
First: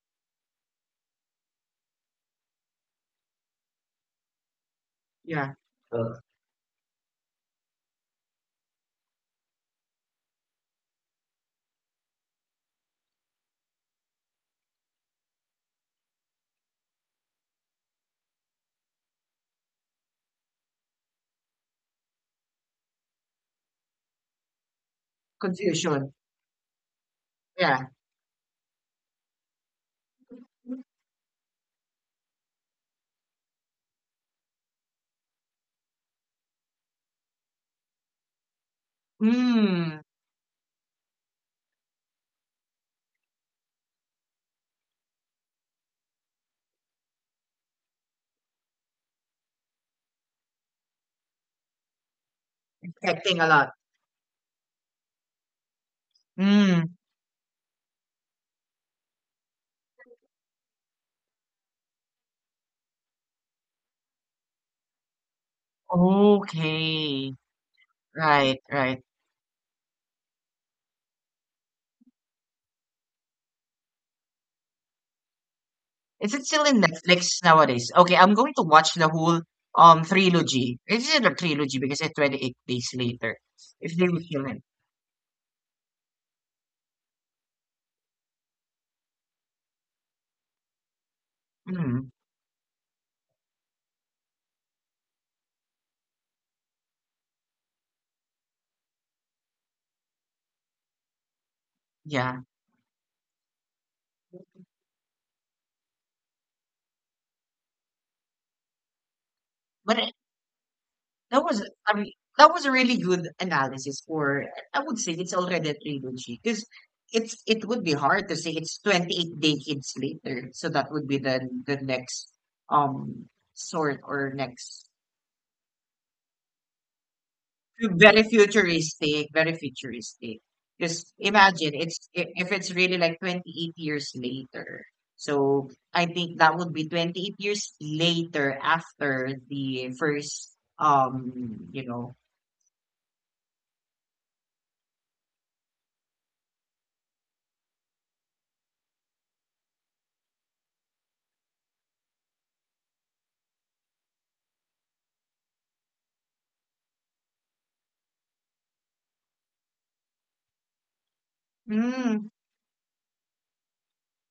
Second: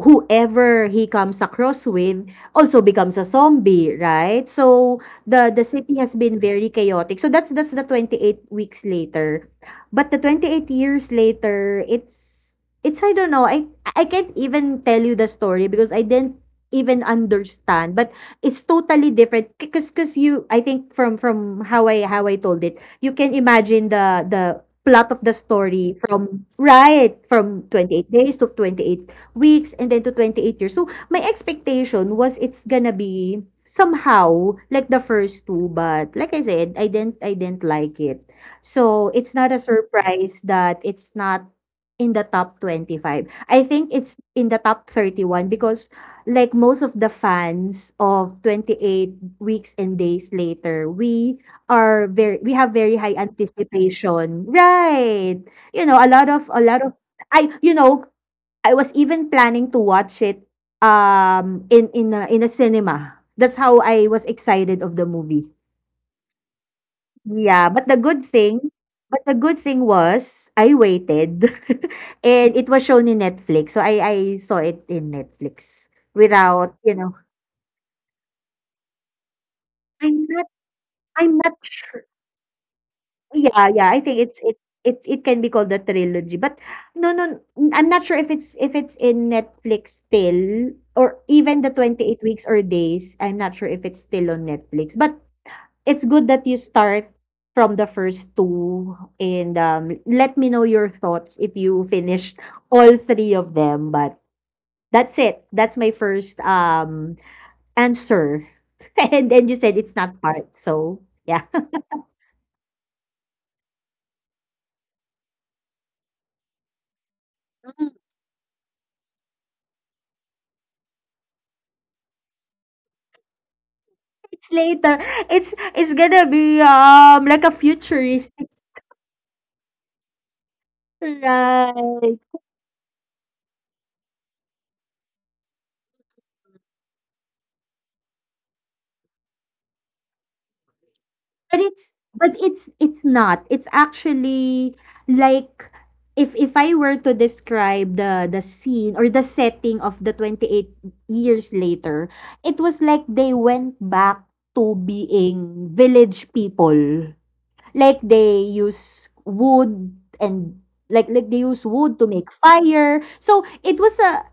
Speaker 2: whoever he comes across with also becomes a zombie, right? So,
Speaker 1: yeah.
Speaker 2: the city has
Speaker 1: Uh,
Speaker 2: been very chaotic. So that's the 28 weeks later. But the 28 years later, it's I don't know. I can't even tell you the story because I didn't even understand. But it's totally different, because you I think from how I told it, you can imagine the plot of the story
Speaker 1: confusion.
Speaker 2: from right, from
Speaker 1: Yeah.
Speaker 2: 28 days to 28 weeks and then to 28 years. So my expectation was it's gonna be somehow like the first two, but like I said, I didn't like it. So it's not a
Speaker 1: Mm,
Speaker 2: surprise that it's not in the top 25. I think it's in the top 31, because like most of the fans of 28 weeks and days later, we are very we have very high
Speaker 1: protecting a lot.
Speaker 2: anticipation. Right. You know, a lot of
Speaker 1: Mm,
Speaker 2: I you know, I was even planning to watch it in a cinema. That's how I was excited of the movie.
Speaker 1: okay.
Speaker 2: Yeah, but the good
Speaker 1: Right,
Speaker 2: thing
Speaker 1: right.
Speaker 2: was I waited and it was shown in Netflix. So I saw it in Netflix
Speaker 1: Is it still
Speaker 2: without,
Speaker 1: in
Speaker 2: you know,
Speaker 1: Netflix nowadays? Okay, I'm going to watch the whole
Speaker 2: I'm not
Speaker 1: trilogy. Is it a
Speaker 2: I'm not
Speaker 1: trilogy because
Speaker 2: sure.
Speaker 1: it's 28 days later?
Speaker 2: Yeah, yeah,
Speaker 1: If
Speaker 2: I
Speaker 1: they
Speaker 2: think
Speaker 1: will
Speaker 2: it's
Speaker 1: kill
Speaker 2: it
Speaker 1: him.
Speaker 2: it it can be called a trilogy, but no, no, I'm not sure if it's in Netflix still, or even the
Speaker 1: Mm,
Speaker 2: 28 weeks or days. I'm not sure if it's still on Netflix, but it's good that you start from the first two, and let me know your thoughts if you finished
Speaker 1: yeah.
Speaker 2: all three of them. But that's it. That's my first answer, and then you said it's not
Speaker 1: But
Speaker 2: hard, so
Speaker 1: that
Speaker 2: yeah.
Speaker 1: was, I mean, that was a really good analysis for, I would say it's already a trilogy because it's it would be hard to say it's 28 decades later. So that would be the next um sort or
Speaker 2: It's
Speaker 1: next
Speaker 2: later. It's gonna be, like, a
Speaker 1: fu- very
Speaker 2: futuristic.
Speaker 1: futuristic, very futuristic. Just imagine it's
Speaker 2: Right.
Speaker 1: I- if it's really like 28 years later. So I think that would be 28 years later after the first
Speaker 2: But
Speaker 1: you
Speaker 2: it's
Speaker 1: know
Speaker 2: but it's it's not. It's actually like, if I were to describe the scene or the setting of the 28 years later, it was like they went back to being village people. Like they use wood, and like they use wood to
Speaker 1: mm,
Speaker 2: make fire. So it was a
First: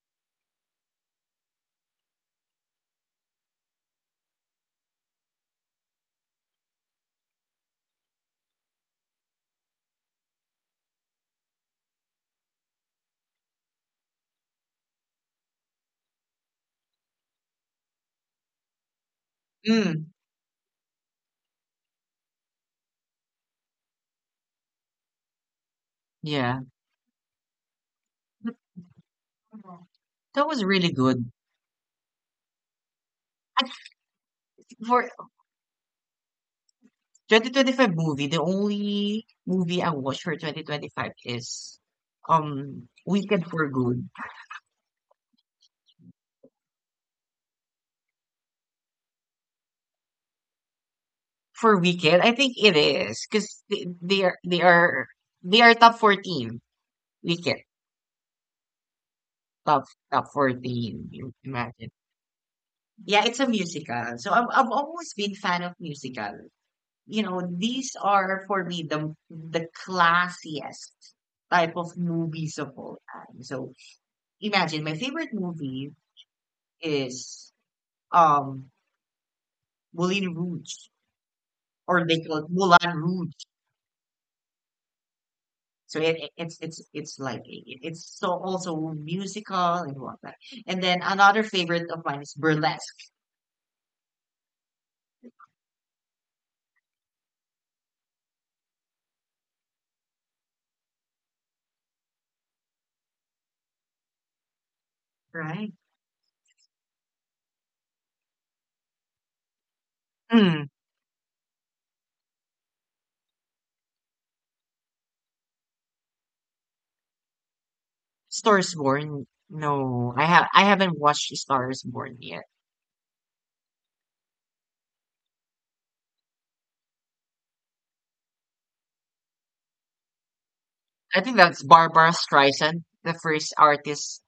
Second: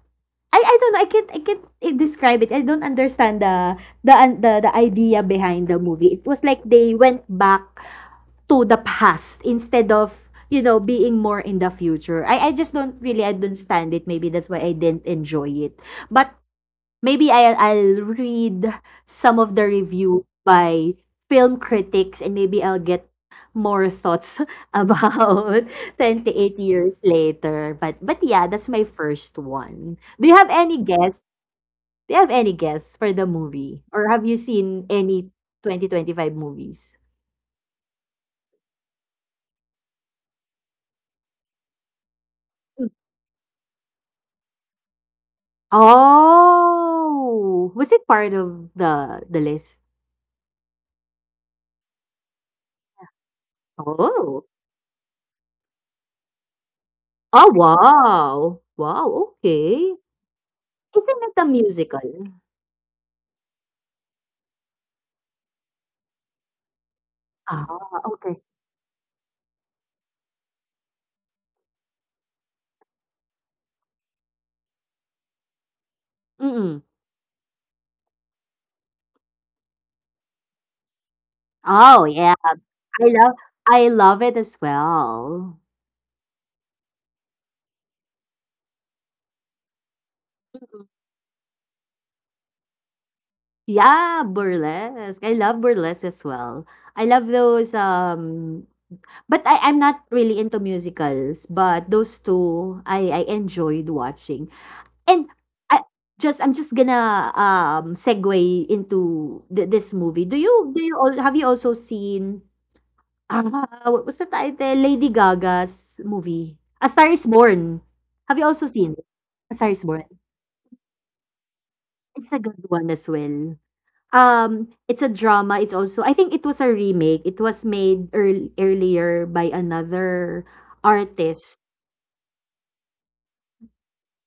Speaker 2: I don't know. I can't describe it. I don't understand the idea behind the movie. It was like they went back to the past instead of, being more in the future. I just don't really understand it. Maybe that's why I didn't enjoy it. But maybe I'll read some of the
Speaker 1: mm.
Speaker 2: review by film critics, and maybe I'll get more thoughts about
Speaker 1: Yeah.
Speaker 2: 28 years later. But yeah, that's my first one. Do you
Speaker 1: That
Speaker 2: have
Speaker 1: was
Speaker 2: any
Speaker 1: really
Speaker 2: guess?
Speaker 1: good.
Speaker 2: Do you have any guess for the movie?
Speaker 1: At-
Speaker 2: Or have you seen
Speaker 1: For
Speaker 2: any 2025 movies?
Speaker 1: 2025 movie, the only movie I watched for 2025 is
Speaker 2: Mm.
Speaker 1: Weekend for Good.
Speaker 2: Oh, was it part of the list?
Speaker 1: For Weekend, I think it is because they, they are
Speaker 2: Oh.
Speaker 1: they are they are top 14.
Speaker 2: Oh,
Speaker 1: Weekend
Speaker 2: wow. Wow,
Speaker 1: top
Speaker 2: okay.
Speaker 1: top 14.
Speaker 2: Isn't
Speaker 1: You
Speaker 2: it a
Speaker 1: imagine.
Speaker 2: musical?
Speaker 1: Yeah, it's a musical. So I've always been fan of musical. You know,
Speaker 2: Ah,
Speaker 1: these are
Speaker 2: okay.
Speaker 1: for me the classiest type of movies of all time. So imagine my favorite movie
Speaker 2: Mm-mm.
Speaker 1: is um Moulin Rouge, or
Speaker 2: Oh,
Speaker 1: they
Speaker 2: yeah.
Speaker 1: call it Moulin
Speaker 2: I
Speaker 1: Rouge.
Speaker 2: love I love it as well.
Speaker 1: So it's so also musical and whatnot. And
Speaker 2: Mhm.
Speaker 1: then another favorite of mine is Burlesque,
Speaker 2: Yeah, burlesque. I love burlesque as well. I love those But I'm not really into musicals, but those two I enjoyed watching. And
Speaker 1: right?
Speaker 2: I I'm just gonna segue into this movie.
Speaker 1: Mm.
Speaker 2: Do you all have you also seen, what was the title? Lady Gaga's movie, A Star Is Born. Have you also
Speaker 1: Stars
Speaker 2: seen it?
Speaker 1: Born.
Speaker 2: A Star Is Born?
Speaker 1: No, I haven't watched Stars Born
Speaker 2: It's a
Speaker 1: yet.
Speaker 2: good one as well. It's a drama. It's also, I think, it was a remake. It was made earlier by another
Speaker 1: I think
Speaker 2: artist.
Speaker 1: that's Barbara Streisand, the first artist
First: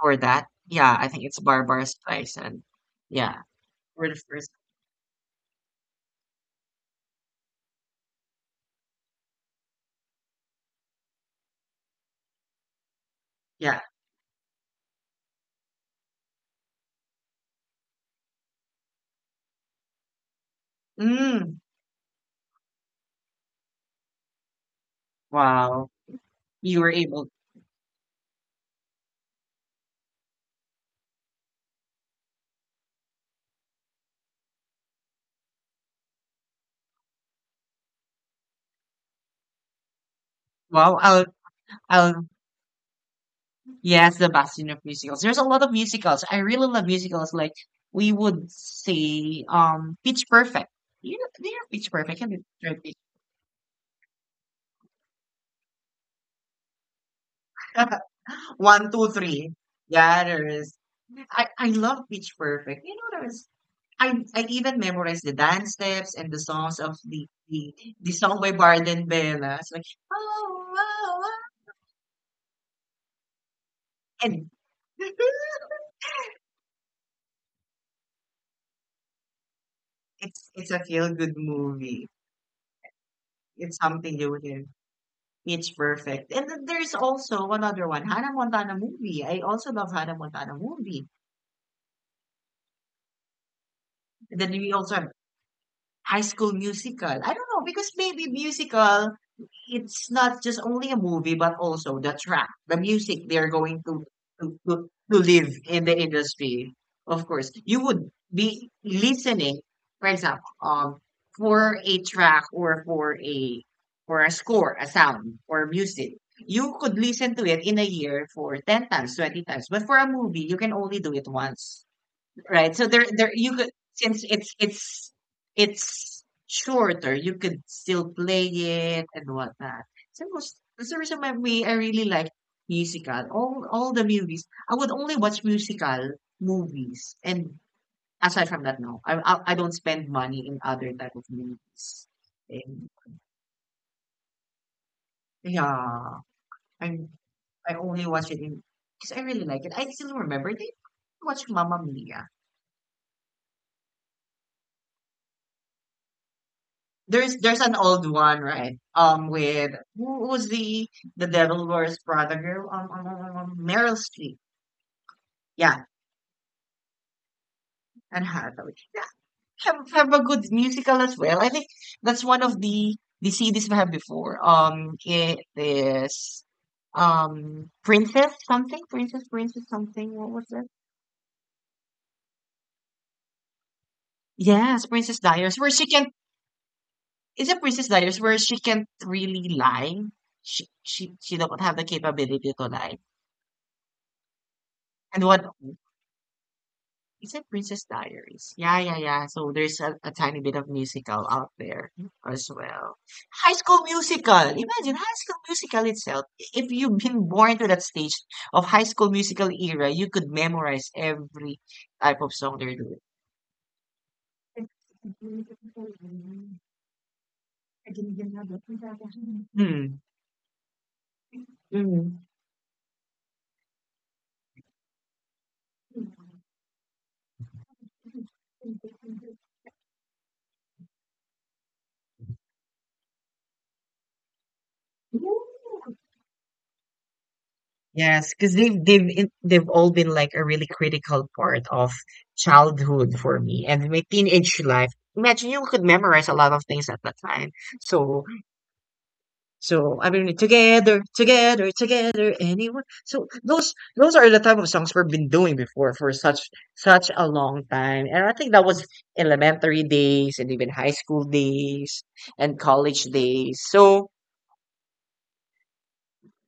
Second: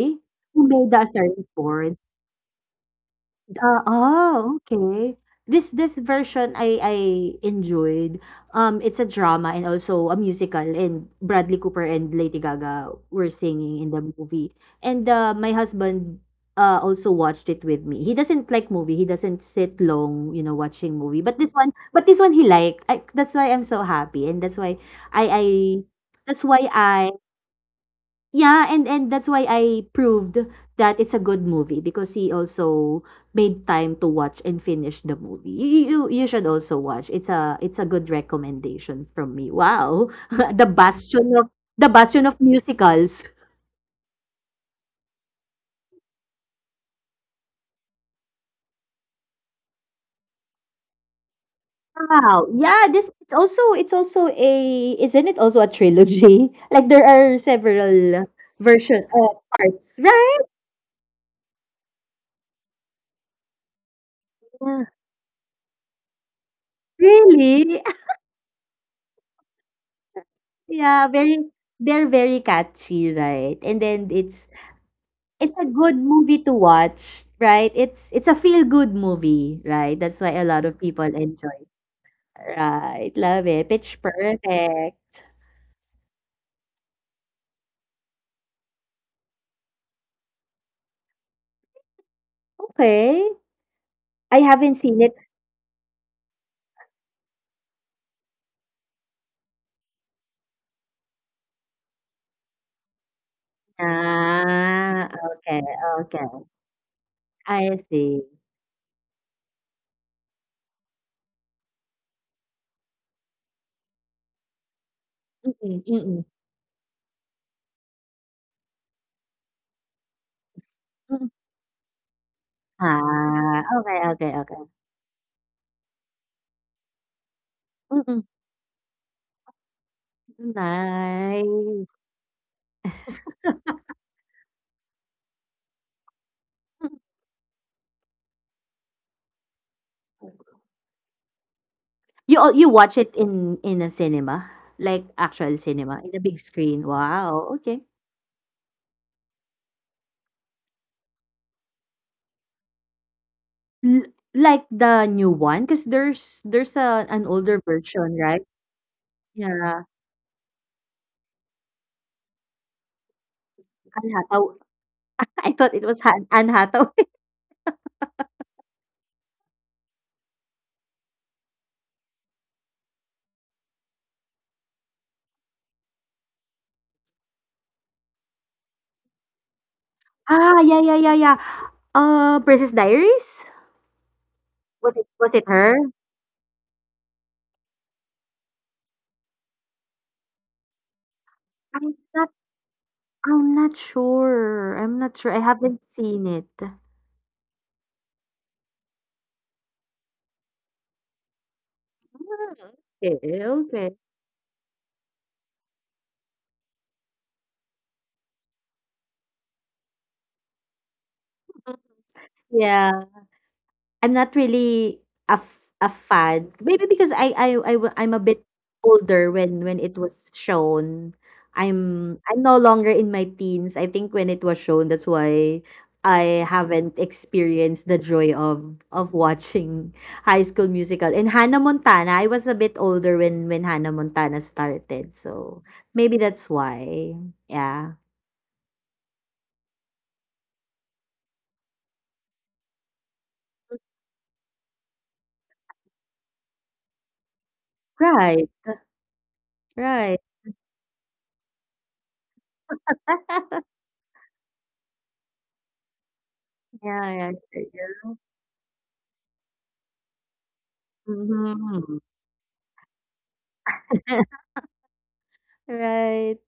Speaker 1: for that.
Speaker 2: Who made
Speaker 1: Yeah,
Speaker 2: The A
Speaker 1: I think
Speaker 2: Star
Speaker 1: it's
Speaker 2: Is
Speaker 1: Barbara
Speaker 2: Born?
Speaker 1: Streisand. Yeah,
Speaker 2: Ah,
Speaker 1: for the first.
Speaker 2: oh, okay. This version I enjoyed. It's a drama and also a musical, and Bradley Cooper and Lady Gaga were
Speaker 1: Yeah.
Speaker 2: singing in the movie. And my husband also watched it with me. He doesn't like movie. He doesn't sit long, watching movie. But this
Speaker 1: Mm.
Speaker 2: one, he liked. That's why I'm so happy, and that's why I
Speaker 1: Wow.
Speaker 2: that's why
Speaker 1: You were
Speaker 2: I
Speaker 1: able.
Speaker 2: yeah, and that's why I proved that it's a good movie, because he also made time to watch and finish the movie. You should also watch. It's a good recommendation from me. Wow. The
Speaker 1: Well, I'll,
Speaker 2: bastion of
Speaker 1: I'll,
Speaker 2: musicals.
Speaker 1: yes, the Bastion of musicals. There's a lot of musicals. I really love musicals. Like we would say, Pitch Perfect. You know, they are Pitch Perfect. Can
Speaker 2: Wow. Yeah,
Speaker 1: be
Speaker 2: this it's also a isn't it also a trilogy? Like, there are several
Speaker 1: One,
Speaker 2: version
Speaker 1: two, three.
Speaker 2: parts,
Speaker 1: Yeah,
Speaker 2: right?
Speaker 1: there is. I love Pitch Perfect. You know, there is. I even
Speaker 2: Yeah.
Speaker 1: memorized the dance steps and the songs of
Speaker 2: Really?
Speaker 1: the song by Barden Bella. It's like oh, oh,
Speaker 2: Yeah,
Speaker 1: oh,
Speaker 2: very they're very catchy, right? And then it's
Speaker 1: and
Speaker 2: It's a good movie to watch, right? It's a feel-good movie, right? That's why a
Speaker 1: it's
Speaker 2: lot
Speaker 1: it's
Speaker 2: of
Speaker 1: a
Speaker 2: people
Speaker 1: feel good
Speaker 2: enjoy it.
Speaker 1: movie.
Speaker 2: Right, love it.
Speaker 1: It's
Speaker 2: Pitch
Speaker 1: something new here.
Speaker 2: Perfect.
Speaker 1: It's perfect. And then there's also one other one, Hannah Montana movie. I also love Hannah Montana movie.
Speaker 2: Okay. I
Speaker 1: And then
Speaker 2: haven't
Speaker 1: we also
Speaker 2: seen
Speaker 1: have
Speaker 2: it.
Speaker 1: High School Musical. I don't know because maybe musical it's not just only a movie, but also the track, the music they're going to to, to,
Speaker 2: Ah,
Speaker 1: to live
Speaker 2: okay,
Speaker 1: in the
Speaker 2: okay.
Speaker 1: industry. Of course,
Speaker 2: I
Speaker 1: you would
Speaker 2: see.
Speaker 1: be listening, for example, for a track or for a score, a sound or
Speaker 2: Mm-mm,
Speaker 1: music.
Speaker 2: mm-mm,
Speaker 1: You could listen to it in a year for 10 times, 20 times, but for a movie, you can only do
Speaker 2: mm.
Speaker 1: it once. Right. So there you
Speaker 2: Ah,
Speaker 1: could
Speaker 2: okay,
Speaker 1: since
Speaker 2: okay,
Speaker 1: it's
Speaker 2: okay.
Speaker 1: it's it's shorter, you could still
Speaker 2: Mm-mm.
Speaker 1: play it and whatnot. So it was, that's the reason why we I
Speaker 2: Nice.
Speaker 1: really like musical. All the movies. I would only watch musical
Speaker 2: Mm.
Speaker 1: movies. And aside from that, no. I don't spend money in other type of movies.
Speaker 2: You
Speaker 1: And
Speaker 2: watch it in a cinema? Like, actual cinema, in
Speaker 1: yeah.
Speaker 2: a big screen.
Speaker 1: I
Speaker 2: Wow,
Speaker 1: I
Speaker 2: okay.
Speaker 1: only watch it in because I really like it. I still remember it. Watched Mamma Mia.
Speaker 2: L like the new one, cause there's a an
Speaker 1: There's
Speaker 2: older
Speaker 1: an old
Speaker 2: version,
Speaker 1: one,
Speaker 2: right?
Speaker 1: right? With
Speaker 2: Yeah,
Speaker 1: who was the Devil Wears Prada girl? Meryl
Speaker 2: Anne
Speaker 1: Streep.
Speaker 2: Hathaway. I thought
Speaker 1: Yeah,
Speaker 2: it was Han Anne Hathaway.
Speaker 1: and Hathaway. Yeah, have a good musical as well. I think that's one of the CDs we have before. It is Princess something, Princess something. What was
Speaker 2: Ah,
Speaker 1: it?
Speaker 2: yeah, yeah, yeah, yeah. Princess Diaries?
Speaker 1: Yes,
Speaker 2: Was it
Speaker 1: Princess
Speaker 2: was it
Speaker 1: Diaries, where
Speaker 2: her?
Speaker 1: she can. Is it Princess Diaries where she can't really lie? She don't have the
Speaker 2: I'm not
Speaker 1: capability to lie.
Speaker 2: I'm not sure. I'm not
Speaker 1: And
Speaker 2: sure. I
Speaker 1: what.
Speaker 2: haven't seen it.
Speaker 1: Is it Princess Diaries? Yeah, yeah, yeah. So there's a tiny bit of musical out there as
Speaker 2: Ah,
Speaker 1: well.
Speaker 2: okay,
Speaker 1: High School
Speaker 2: okay.
Speaker 1: Musical. Imagine High School Musical itself. If you've been born to that stage of High School Musical era, you could memorize every type of song they're
Speaker 2: Yeah.
Speaker 1: doing.
Speaker 2: I'm not really a fan. Maybe because I'm a bit older when it
Speaker 1: Hmm.
Speaker 2: was shown. I'm
Speaker 1: Mm.
Speaker 2: I'm no longer in my teens. I think when it was shown, that's why I haven't experienced the joy of watching High School Musical. And Hannah Montana, I was a bit older when Hannah Montana started, so maybe that's why. Yeah.
Speaker 1: Yes, because they've all been like a really critical part of childhood for me and my teenage life. Imagine you could memorize a lot of things at that time. So
Speaker 2: Right.
Speaker 1: so I
Speaker 2: Right.
Speaker 1: mean together, anyone. So those are the type of songs we've been doing before for such a
Speaker 2: Yeah, yeah,
Speaker 1: long time.
Speaker 2: sure.
Speaker 1: And I think that was elementary days and even high school
Speaker 2: Mhm.
Speaker 1: days and college days. So
Speaker 2: Right.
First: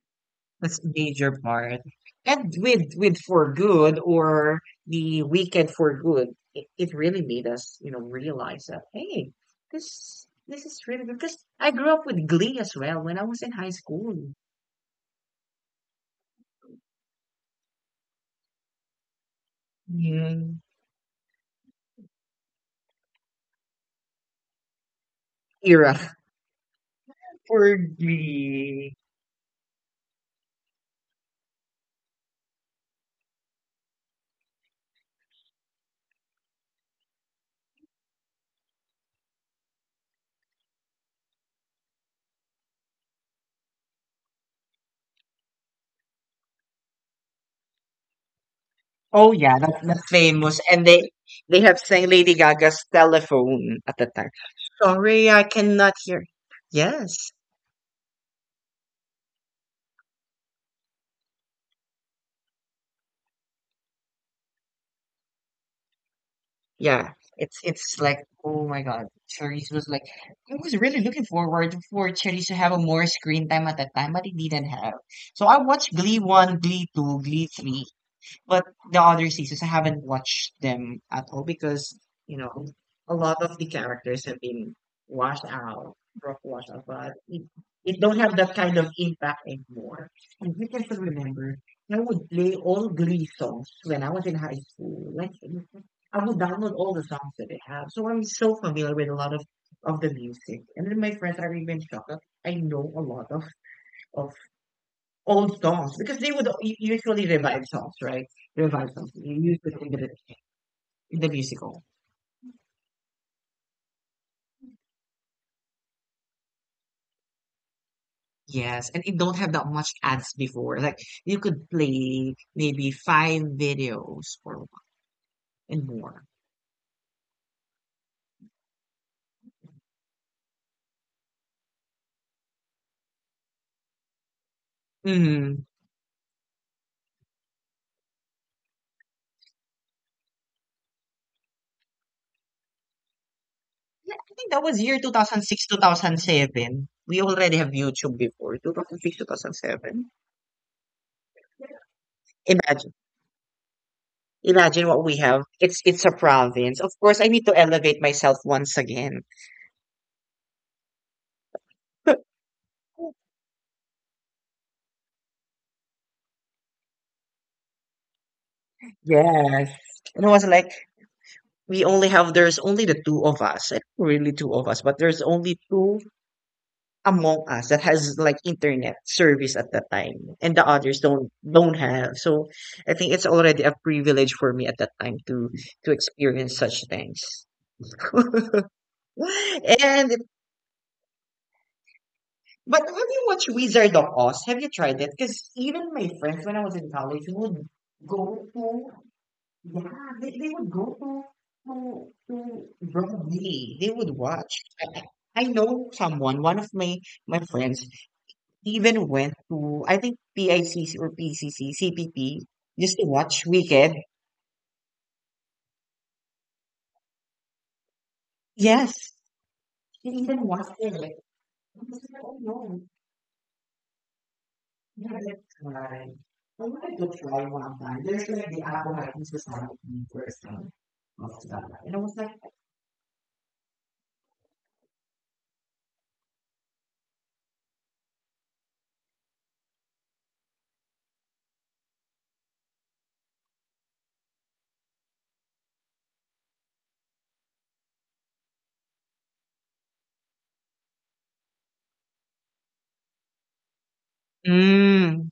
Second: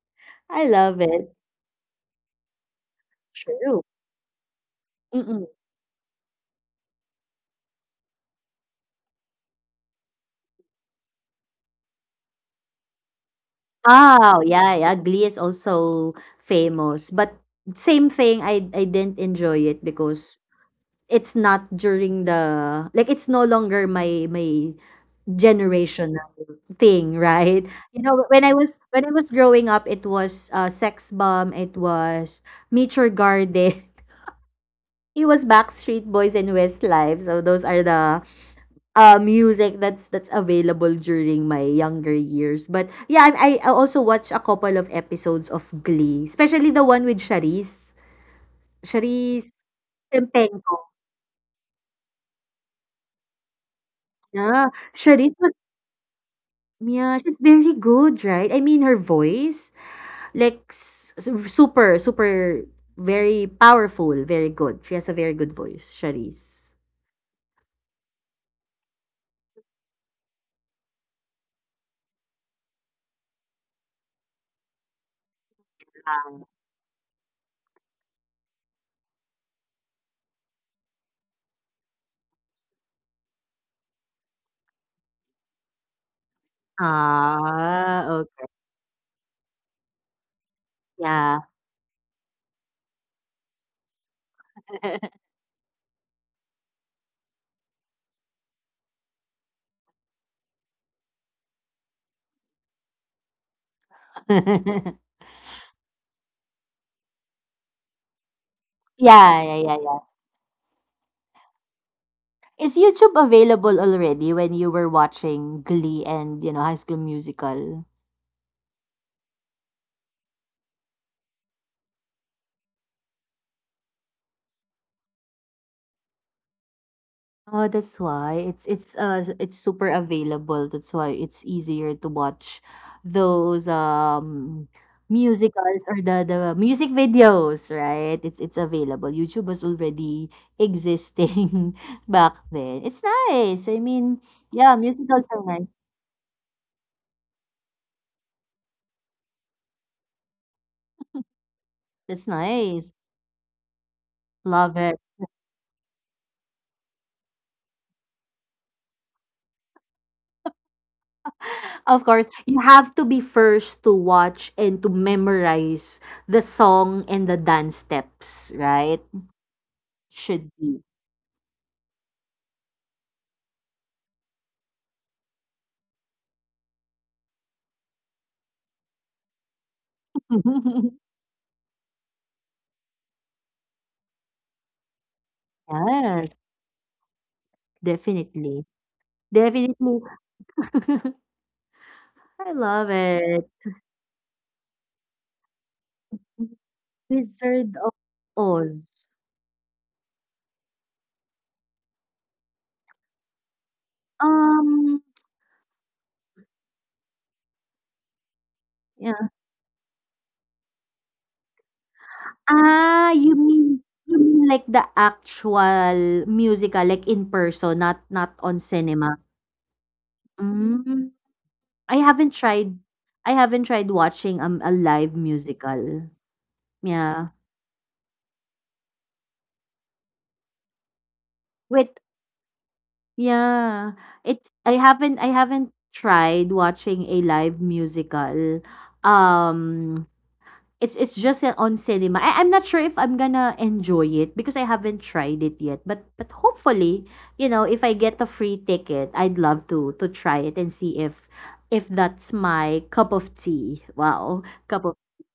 Speaker 2: I
Speaker 1: that's a
Speaker 2: love it.
Speaker 1: major part. And with For
Speaker 2: True.
Speaker 1: Good or the
Speaker 2: Mm-mm.
Speaker 1: Weekend for Good, it really made us, you know, realize that hey, this is really good. Because I grew up with Glee as well when I was in high school.
Speaker 2: Oh, yeah, yeah. Glee is also famous, but same thing. I didn't enjoy it
Speaker 1: Yeah,
Speaker 2: because it's not during the like, it's no longer my
Speaker 1: era.
Speaker 2: generation thing, right?
Speaker 1: for
Speaker 2: You know, when I was
Speaker 1: Glee.
Speaker 2: when I was growing up, it was Sex Bomb, it was Meet Your Garden, it was Backstreet Boys and Westlife. So those are the music that's available during my younger years. But yeah, I also watched a couple of episodes of Glee, especially the one with Charisse.
Speaker 1: Oh
Speaker 2: Charisse
Speaker 1: yeah, that's famous. And
Speaker 2: Tempenko.
Speaker 1: they have sang Lady Gaga's telephone at the time.
Speaker 2: Yeah,
Speaker 1: Sorry,
Speaker 2: Charisse
Speaker 1: I
Speaker 2: was
Speaker 1: cannot hear.
Speaker 2: yeah,
Speaker 1: Yes.
Speaker 2: she's very good, right? I mean, her voice, like, super very powerful, very good. She has a very good voice, Charisse.
Speaker 1: Yeah, it's like oh my god, Charisse was like I was really looking forward for Charisse to have a more screen time at that time, but it didn't have. So I watched Glee
Speaker 2: Um,
Speaker 1: one, Glee two, Glee three, but the other seasons, I haven't watched them at all you know, a lot of the characters have been washed out, rough washed out, but it
Speaker 2: Ah,
Speaker 1: don't have
Speaker 2: okay.
Speaker 1: that kind of impact anymore. And I can still
Speaker 2: Yeah.
Speaker 1: remember, I would play all Glee songs when I was in high school. Like, I would download all the songs that they have. So I'm so familiar with a lot of the music. And then my friends are even shocked that I know a lot of old songs because they would usually revive songs, right? Revive songs. You
Speaker 2: Yeah,
Speaker 1: use
Speaker 2: yeah,
Speaker 1: it
Speaker 2: yeah.
Speaker 1: in the musical.
Speaker 2: Is YouTube available already when you were watching Glee and, High School Musical?
Speaker 1: Yes, and it don't have that much ads before. Like you could play maybe 5 videos or and more.
Speaker 2: Oh, that's why it's super available. That's why it's easier to watch those
Speaker 1: Hmm.
Speaker 2: musicals or the music videos, right? It's available. YouTube was already existing back then. It's nice. I
Speaker 1: Yeah,
Speaker 2: mean,
Speaker 1: I think that
Speaker 2: yeah,
Speaker 1: was year
Speaker 2: musicals are
Speaker 1: 2006,
Speaker 2: nice.
Speaker 1: 2007. We already have YouTube before 2006, 2007.
Speaker 2: That's nice.
Speaker 1: Imagine,
Speaker 2: Love
Speaker 1: imagine
Speaker 2: it.
Speaker 1: what we have. It's a province. Of course, I need to elevate myself once again.
Speaker 2: Of course, you have to be first to watch and to memorize the song and the dance steps, right?
Speaker 1: Yes. And I was
Speaker 2: Should
Speaker 1: like,
Speaker 2: be.
Speaker 1: we only have there's only the two of us eh, really two of us but there's only two among us that has like internet service at that time and the others don't have, so I think it's already a privilege for me at that time to
Speaker 2: Yes,
Speaker 1: experience such things
Speaker 2: definitely.
Speaker 1: and
Speaker 2: Definitely. I
Speaker 1: but
Speaker 2: love
Speaker 1: have you
Speaker 2: it.
Speaker 1: watched wizard of oz, have you tried it because even my friends when I was in college would
Speaker 2: Wizard of
Speaker 1: go to.
Speaker 2: Oz.
Speaker 1: Yeah, they would go to to Broadway. They would watch.
Speaker 2: Um,
Speaker 1: I know someone, one of my friends, even
Speaker 2: yeah.
Speaker 1: went to I think PICC or PCCCPP just
Speaker 2: Ah,
Speaker 1: to
Speaker 2: you
Speaker 1: watch
Speaker 2: mean,
Speaker 1: Wicked.
Speaker 2: like, the actual musical, like, in person, not on cinema.
Speaker 1: Yes, he even watched it.
Speaker 2: Mm,
Speaker 1: Like, I
Speaker 2: I
Speaker 1: was like,
Speaker 2: haven't
Speaker 1: oh
Speaker 2: tried
Speaker 1: no,
Speaker 2: I haven't tried watching a live
Speaker 1: never let try.
Speaker 2: musical.
Speaker 1: I wanted to
Speaker 2: Yeah.
Speaker 1: try one time. There's like the Apple Society version of that,
Speaker 2: With
Speaker 1: and I was like,
Speaker 2: Yeah. It's I haven't tried watching a live musical. Um it's just on cinema. I'm not sure if I'm gonna enjoy it because I haven't tried it yet. But hopefully, if I get a free ticket, I'd love to try it and see if that's my cup of tea. Wow. cup
Speaker 1: mm,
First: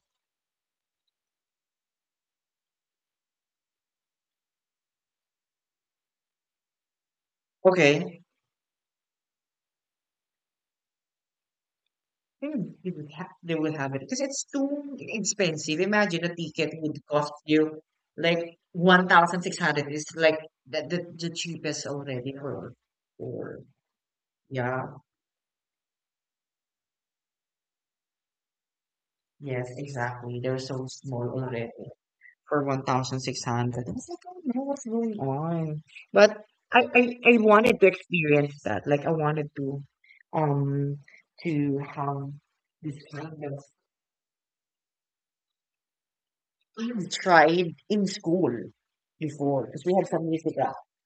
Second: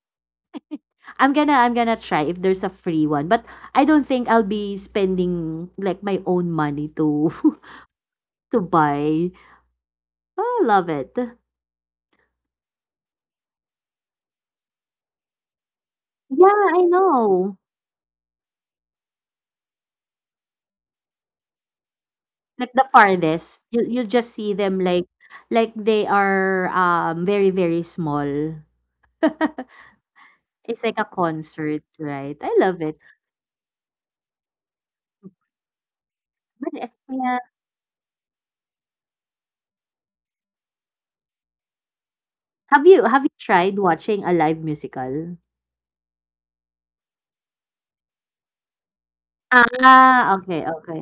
Speaker 2: I'm gonna try if there's a free one. But I don't think I'll be spending, like, my own money to
Speaker 1: okay.
Speaker 2: to buy. Oh, love it.
Speaker 1: They would, they would, they would have it because it's too expensive. Imagine a
Speaker 2: Yeah, I
Speaker 1: ticket would cost
Speaker 2: know.
Speaker 1: you like 1,600 is like the cheapest already
Speaker 2: Like, the
Speaker 1: for,
Speaker 2: farthest. You just see them
Speaker 1: yeah,
Speaker 2: like they are very, very small.
Speaker 1: yes, exactly. They're
Speaker 2: It's
Speaker 1: so
Speaker 2: like a
Speaker 1: small already
Speaker 2: concert, right? I
Speaker 1: for
Speaker 2: love it.
Speaker 1: 1,600. What's like going on. But
Speaker 2: But
Speaker 1: I, I, I
Speaker 2: yeah.
Speaker 1: wanted to experience that. Like I wanted um, to have
Speaker 2: Have
Speaker 1: this
Speaker 2: you have you
Speaker 1: kind of,
Speaker 2: tried watching a live musical?
Speaker 1: I tried in school before because we had some
Speaker 2: Ah,
Speaker 1: music.
Speaker 2: okay, okay.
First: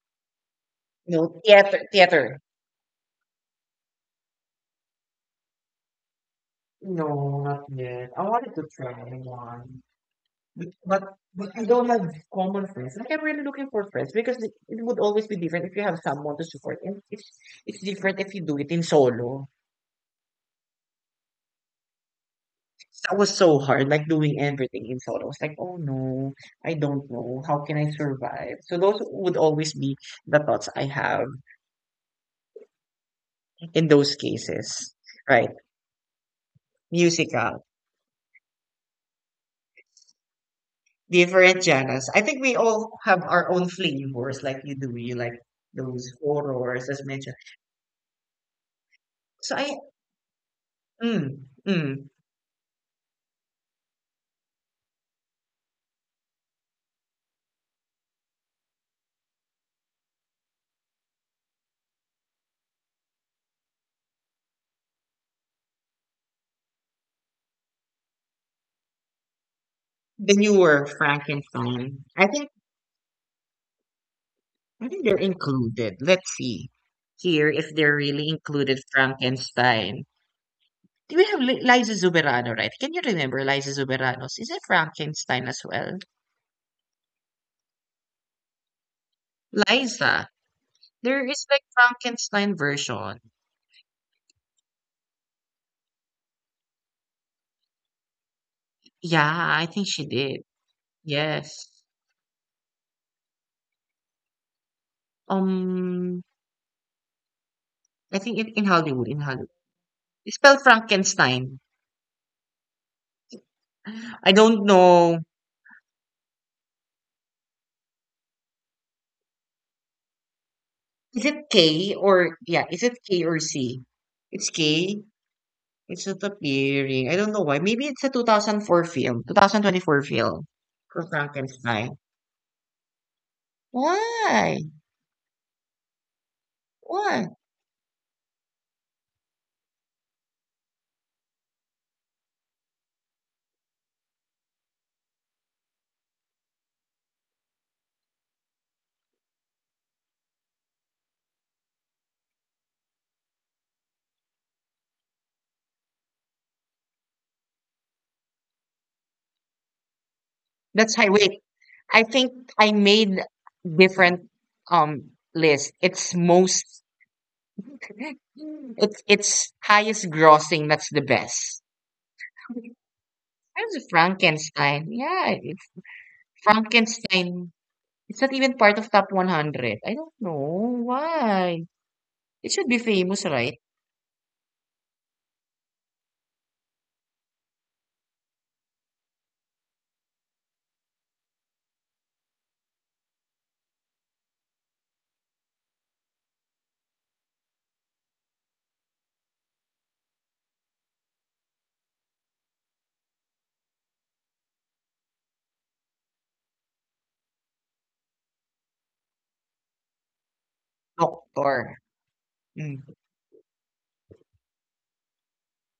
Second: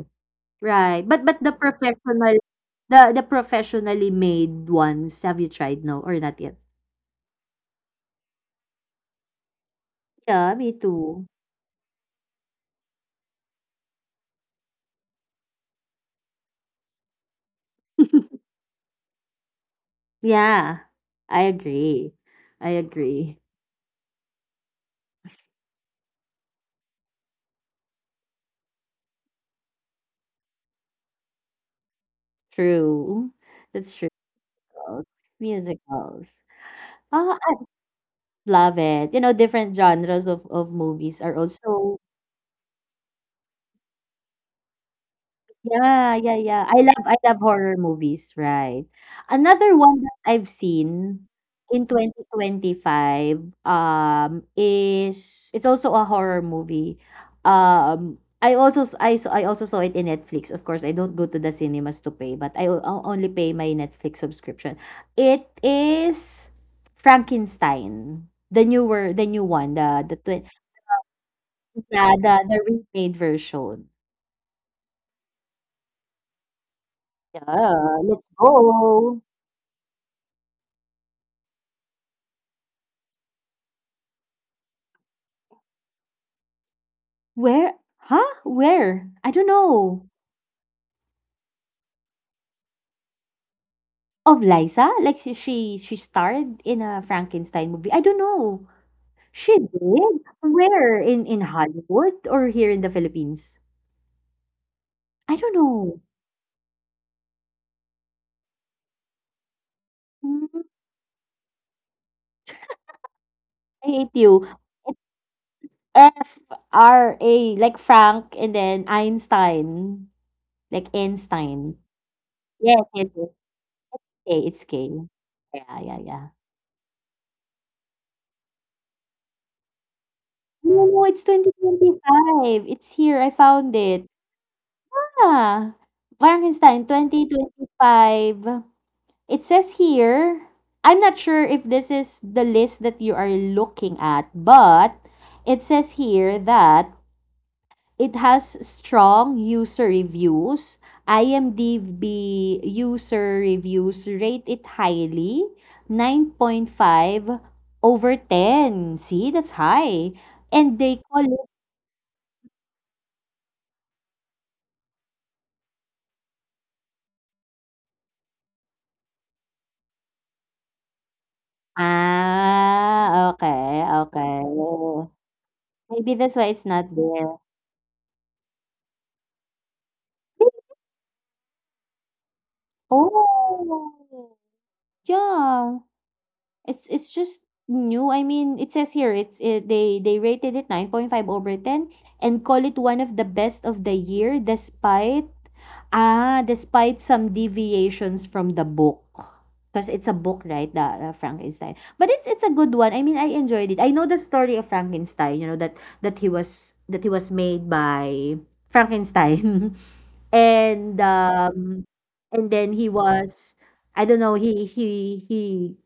Speaker 2: Right, but
Speaker 1: No,
Speaker 2: the professional
Speaker 1: theater.
Speaker 2: the the professionally made ones, have you tried? No, or not yet?
Speaker 1: No, not yet. I wanted to try one.
Speaker 2: Yeah,
Speaker 1: But,
Speaker 2: me
Speaker 1: but
Speaker 2: too.
Speaker 1: but I don't have common friends. Like I'm really looking for friends because it would always be different if you have someone to support, and it's different if you do it in solo.
Speaker 2: Yeah, I agree. I
Speaker 1: That was
Speaker 2: agree.
Speaker 1: so hard, like doing everything in solo. I was like, oh no, I don't know. How can I survive? So those would always be the thoughts I have
Speaker 2: True.
Speaker 1: in
Speaker 2: That's true.
Speaker 1: those cases, right?
Speaker 2: Musicals. Oh, I
Speaker 1: Musical.
Speaker 2: love it. Different genres of movies are
Speaker 1: Different
Speaker 2: also.
Speaker 1: genres. I think we all have our own flavors, like you do. You like
Speaker 2: Yeah,
Speaker 1: those
Speaker 2: yeah, yeah. I
Speaker 1: horrors,
Speaker 2: love
Speaker 1: as
Speaker 2: I love
Speaker 1: mentioned.
Speaker 2: horror movies, right.
Speaker 1: So
Speaker 2: Another one that I've seen
Speaker 1: mm,
Speaker 2: in
Speaker 1: mm,
Speaker 2: 2025, is it's also a horror movie. I also saw it in Netflix. Of course, I don't go to the cinemas to pay, but I only pay my Netflix subscription. It is Frankenstein, the new one,
Speaker 1: the newer Frankenstein.
Speaker 2: yeah, the the remade version.
Speaker 1: I think they're included. Let's see here if
Speaker 2: Yeah,
Speaker 1: they're
Speaker 2: let's
Speaker 1: really included
Speaker 2: go.
Speaker 1: Frankenstein. Do we have Liza Zuberano, right? Can you remember Liza Zuberano's? Is it Frankenstein as well?
Speaker 2: Where? Huh? Where? I don't know.
Speaker 1: Liza. There is like Frankenstein version.
Speaker 2: Of Liza? Like she starred in a Frankenstein movie. I don't know. She
Speaker 1: Yeah, I think she
Speaker 2: did?
Speaker 1: did.
Speaker 2: Where? In
Speaker 1: Yes.
Speaker 2: Hollywood or here in the Philippines? I don't know.
Speaker 1: Um, I think it in Hollywood, in Hollywood. It's
Speaker 2: Mm,
Speaker 1: spelled Frankenstein.
Speaker 2: I hate you.
Speaker 1: I don't
Speaker 2: It's
Speaker 1: know.
Speaker 2: F R A, like Frank, and then Einstein. Like
Speaker 1: Is it
Speaker 2: Einstein.
Speaker 1: K or yeah,
Speaker 2: Yes,
Speaker 1: is
Speaker 2: yes,
Speaker 1: it
Speaker 2: yes.
Speaker 1: K or C?
Speaker 2: K, it's
Speaker 1: It's
Speaker 2: K.
Speaker 1: K.
Speaker 2: Yeah, yeah,
Speaker 1: It's
Speaker 2: yeah.
Speaker 1: not appearing. I don't know why. Maybe it's a 2004 film, 2024 film
Speaker 2: No,
Speaker 1: for
Speaker 2: it's
Speaker 1: Frankenstein.
Speaker 2: 2025. It's here. I found it.
Speaker 1: Why?
Speaker 2: Yeah, Frankenstein
Speaker 1: Why?
Speaker 2: 2025. It says here, I'm not sure if this is the list that you are looking at, but it says here that it has strong user reviews. IMDb user reviews rate it highly, 9.5 over 10. See, that's high. And they
Speaker 1: That's high.
Speaker 2: call it,
Speaker 1: Wait, I think I made different list. It's most it's highest grossing. That's the best.
Speaker 2: okay,
Speaker 1: That's
Speaker 2: okay.
Speaker 1: Frankenstein. Yeah,
Speaker 2: Maybe that's why it's not there.
Speaker 1: Frankenstein. It's not even part of top 100. I don't know why. It should be famous, right?
Speaker 2: Oh, yeah. It's just new. I mean, it says here they rated it 9.5 over 10 and call it one of the best of the year, despite, despite some deviations from the book. Because it's a book, right? The Frankenstein. But it's a good one. I mean, I enjoyed it. I know the story of Frankenstein, that he was made by Frankenstein. And, um,
Speaker 1: Doctor.
Speaker 2: and then
Speaker 1: Mm.
Speaker 2: he was I don't know, he he he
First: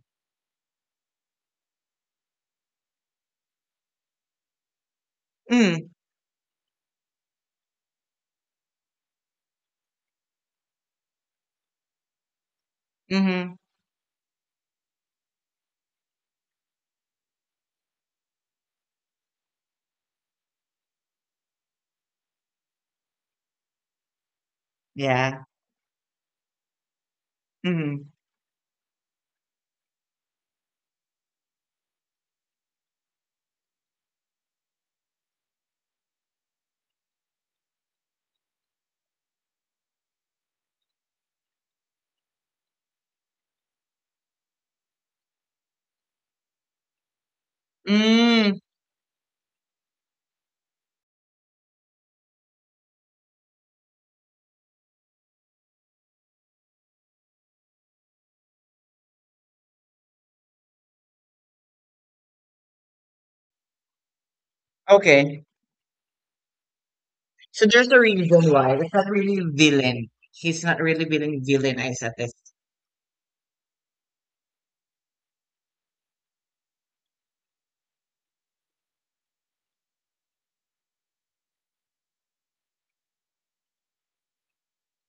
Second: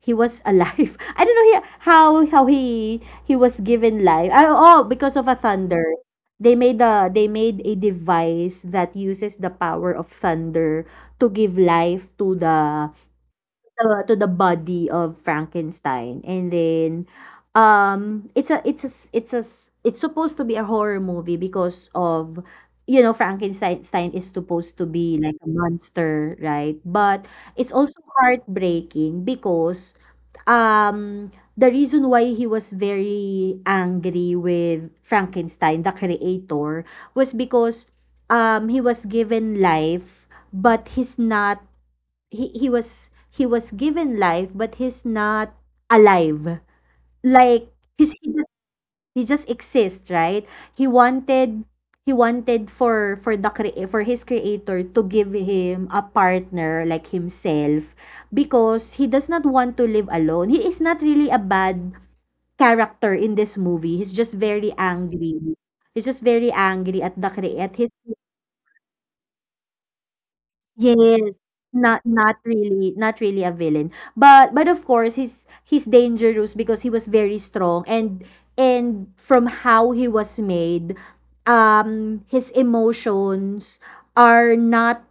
Speaker 2: he was alive. I don't know he how he was given life. Oh, oh, because of a thunder.
Speaker 1: Mm.
Speaker 2: They made a device that uses the power of thunder to give life to the
Speaker 1: Mm-hmm.
Speaker 2: the to the body of Frankenstein. And then it's a s- it's a s- it's supposed to be a horror movie because, of Frankenstein Stein is supposed to be like a
Speaker 1: Yeah.
Speaker 2: monster, right? But it's also
Speaker 1: Mm-hmm.
Speaker 2: heartbreaking because, um the reason why he was very angry with Frankenstein the creator was because, he was given life but he's not. He was given life but he's not alive. Like, he's he just,
Speaker 1: Mm.
Speaker 2: he just exists, right? He wanted, he wanted for his creator to give him a partner like himself, because he does not want to live alone. He is not really a bad character in this movie. He's just very
Speaker 1: Okay.
Speaker 2: angry. He's just very angry at
Speaker 1: So there's
Speaker 2: his
Speaker 1: a reason why. It's not really villain. He's not really
Speaker 2: Yes,
Speaker 1: villain, I
Speaker 2: not
Speaker 1: said this.
Speaker 2: not really not really a villain. But of course he's dangerous, because he was very strong, and from how he was made, his emotions are not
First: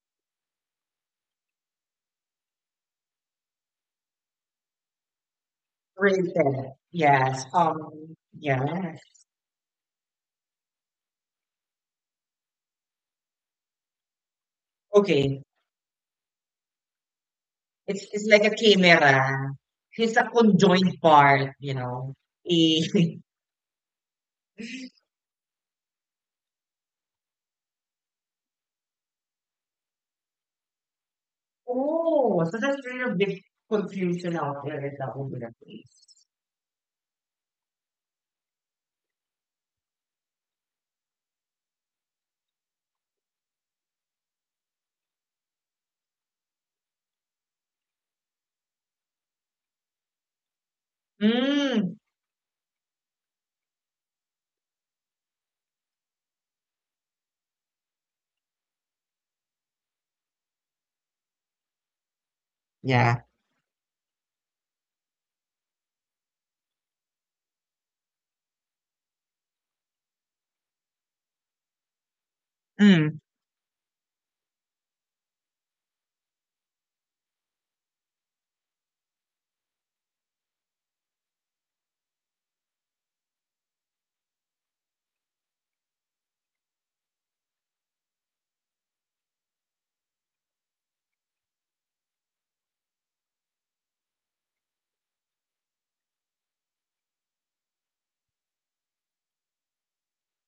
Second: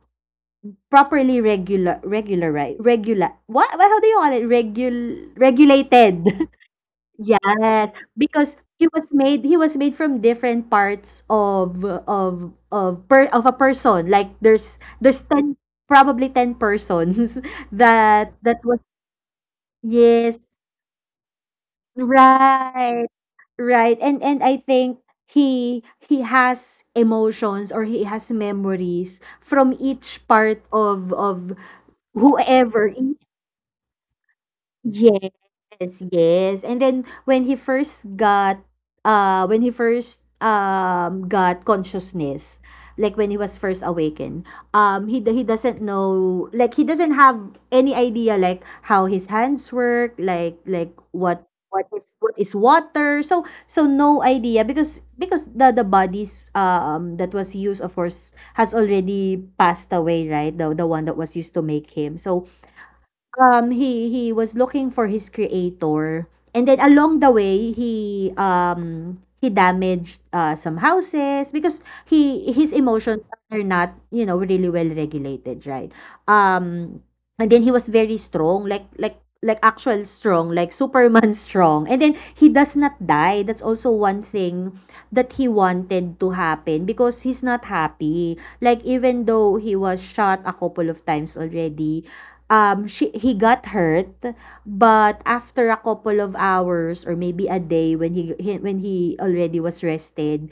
Speaker 2: properly regular, right? Regular, what, how do you call it? Regulated.
Speaker 1: Rated. Yes.
Speaker 2: Yes, because he
Speaker 1: Yeah.
Speaker 2: was made he was made from different parts of a person. Like, there's
Speaker 1: Okay.
Speaker 2: 10, probably 10 persons
Speaker 1: It's
Speaker 2: that
Speaker 1: like a
Speaker 2: that was.
Speaker 1: camera. He's a
Speaker 2: Yes,
Speaker 1: conjoined part, you know.
Speaker 2: right.
Speaker 1: A
Speaker 2: Right. And I think he has emotions, or he has memories from each part of
Speaker 1: Oh, so that's
Speaker 2: whoever.
Speaker 1: really a big confusion out there in the
Speaker 2: Yes,
Speaker 1: homeless place.
Speaker 2: yes. And then when he first got consciousness, like when he was first awakened. He doesn't know, like, he doesn't have any idea, like, how his hands work, like, what what
Speaker 1: Mm.
Speaker 2: is what is water. So no idea, because the bodies, that was used, of course, has already passed away, right? The one that was used to make him. So,
Speaker 1: Yeah.
Speaker 2: He was looking for his creator, and then along the way, he damaged, some houses, because he his
Speaker 1: Mm.
Speaker 2: emotions are not, really well regulated, right? Um, and then he was very strong, like, like actual strong, like Superman strong. And then he does not die. That's also one thing that he wanted to happen, because he's not happy. Like, even though he was shot a couple of times already, she he got hurt, but after a couple of hours, or maybe a day, when he already was rested,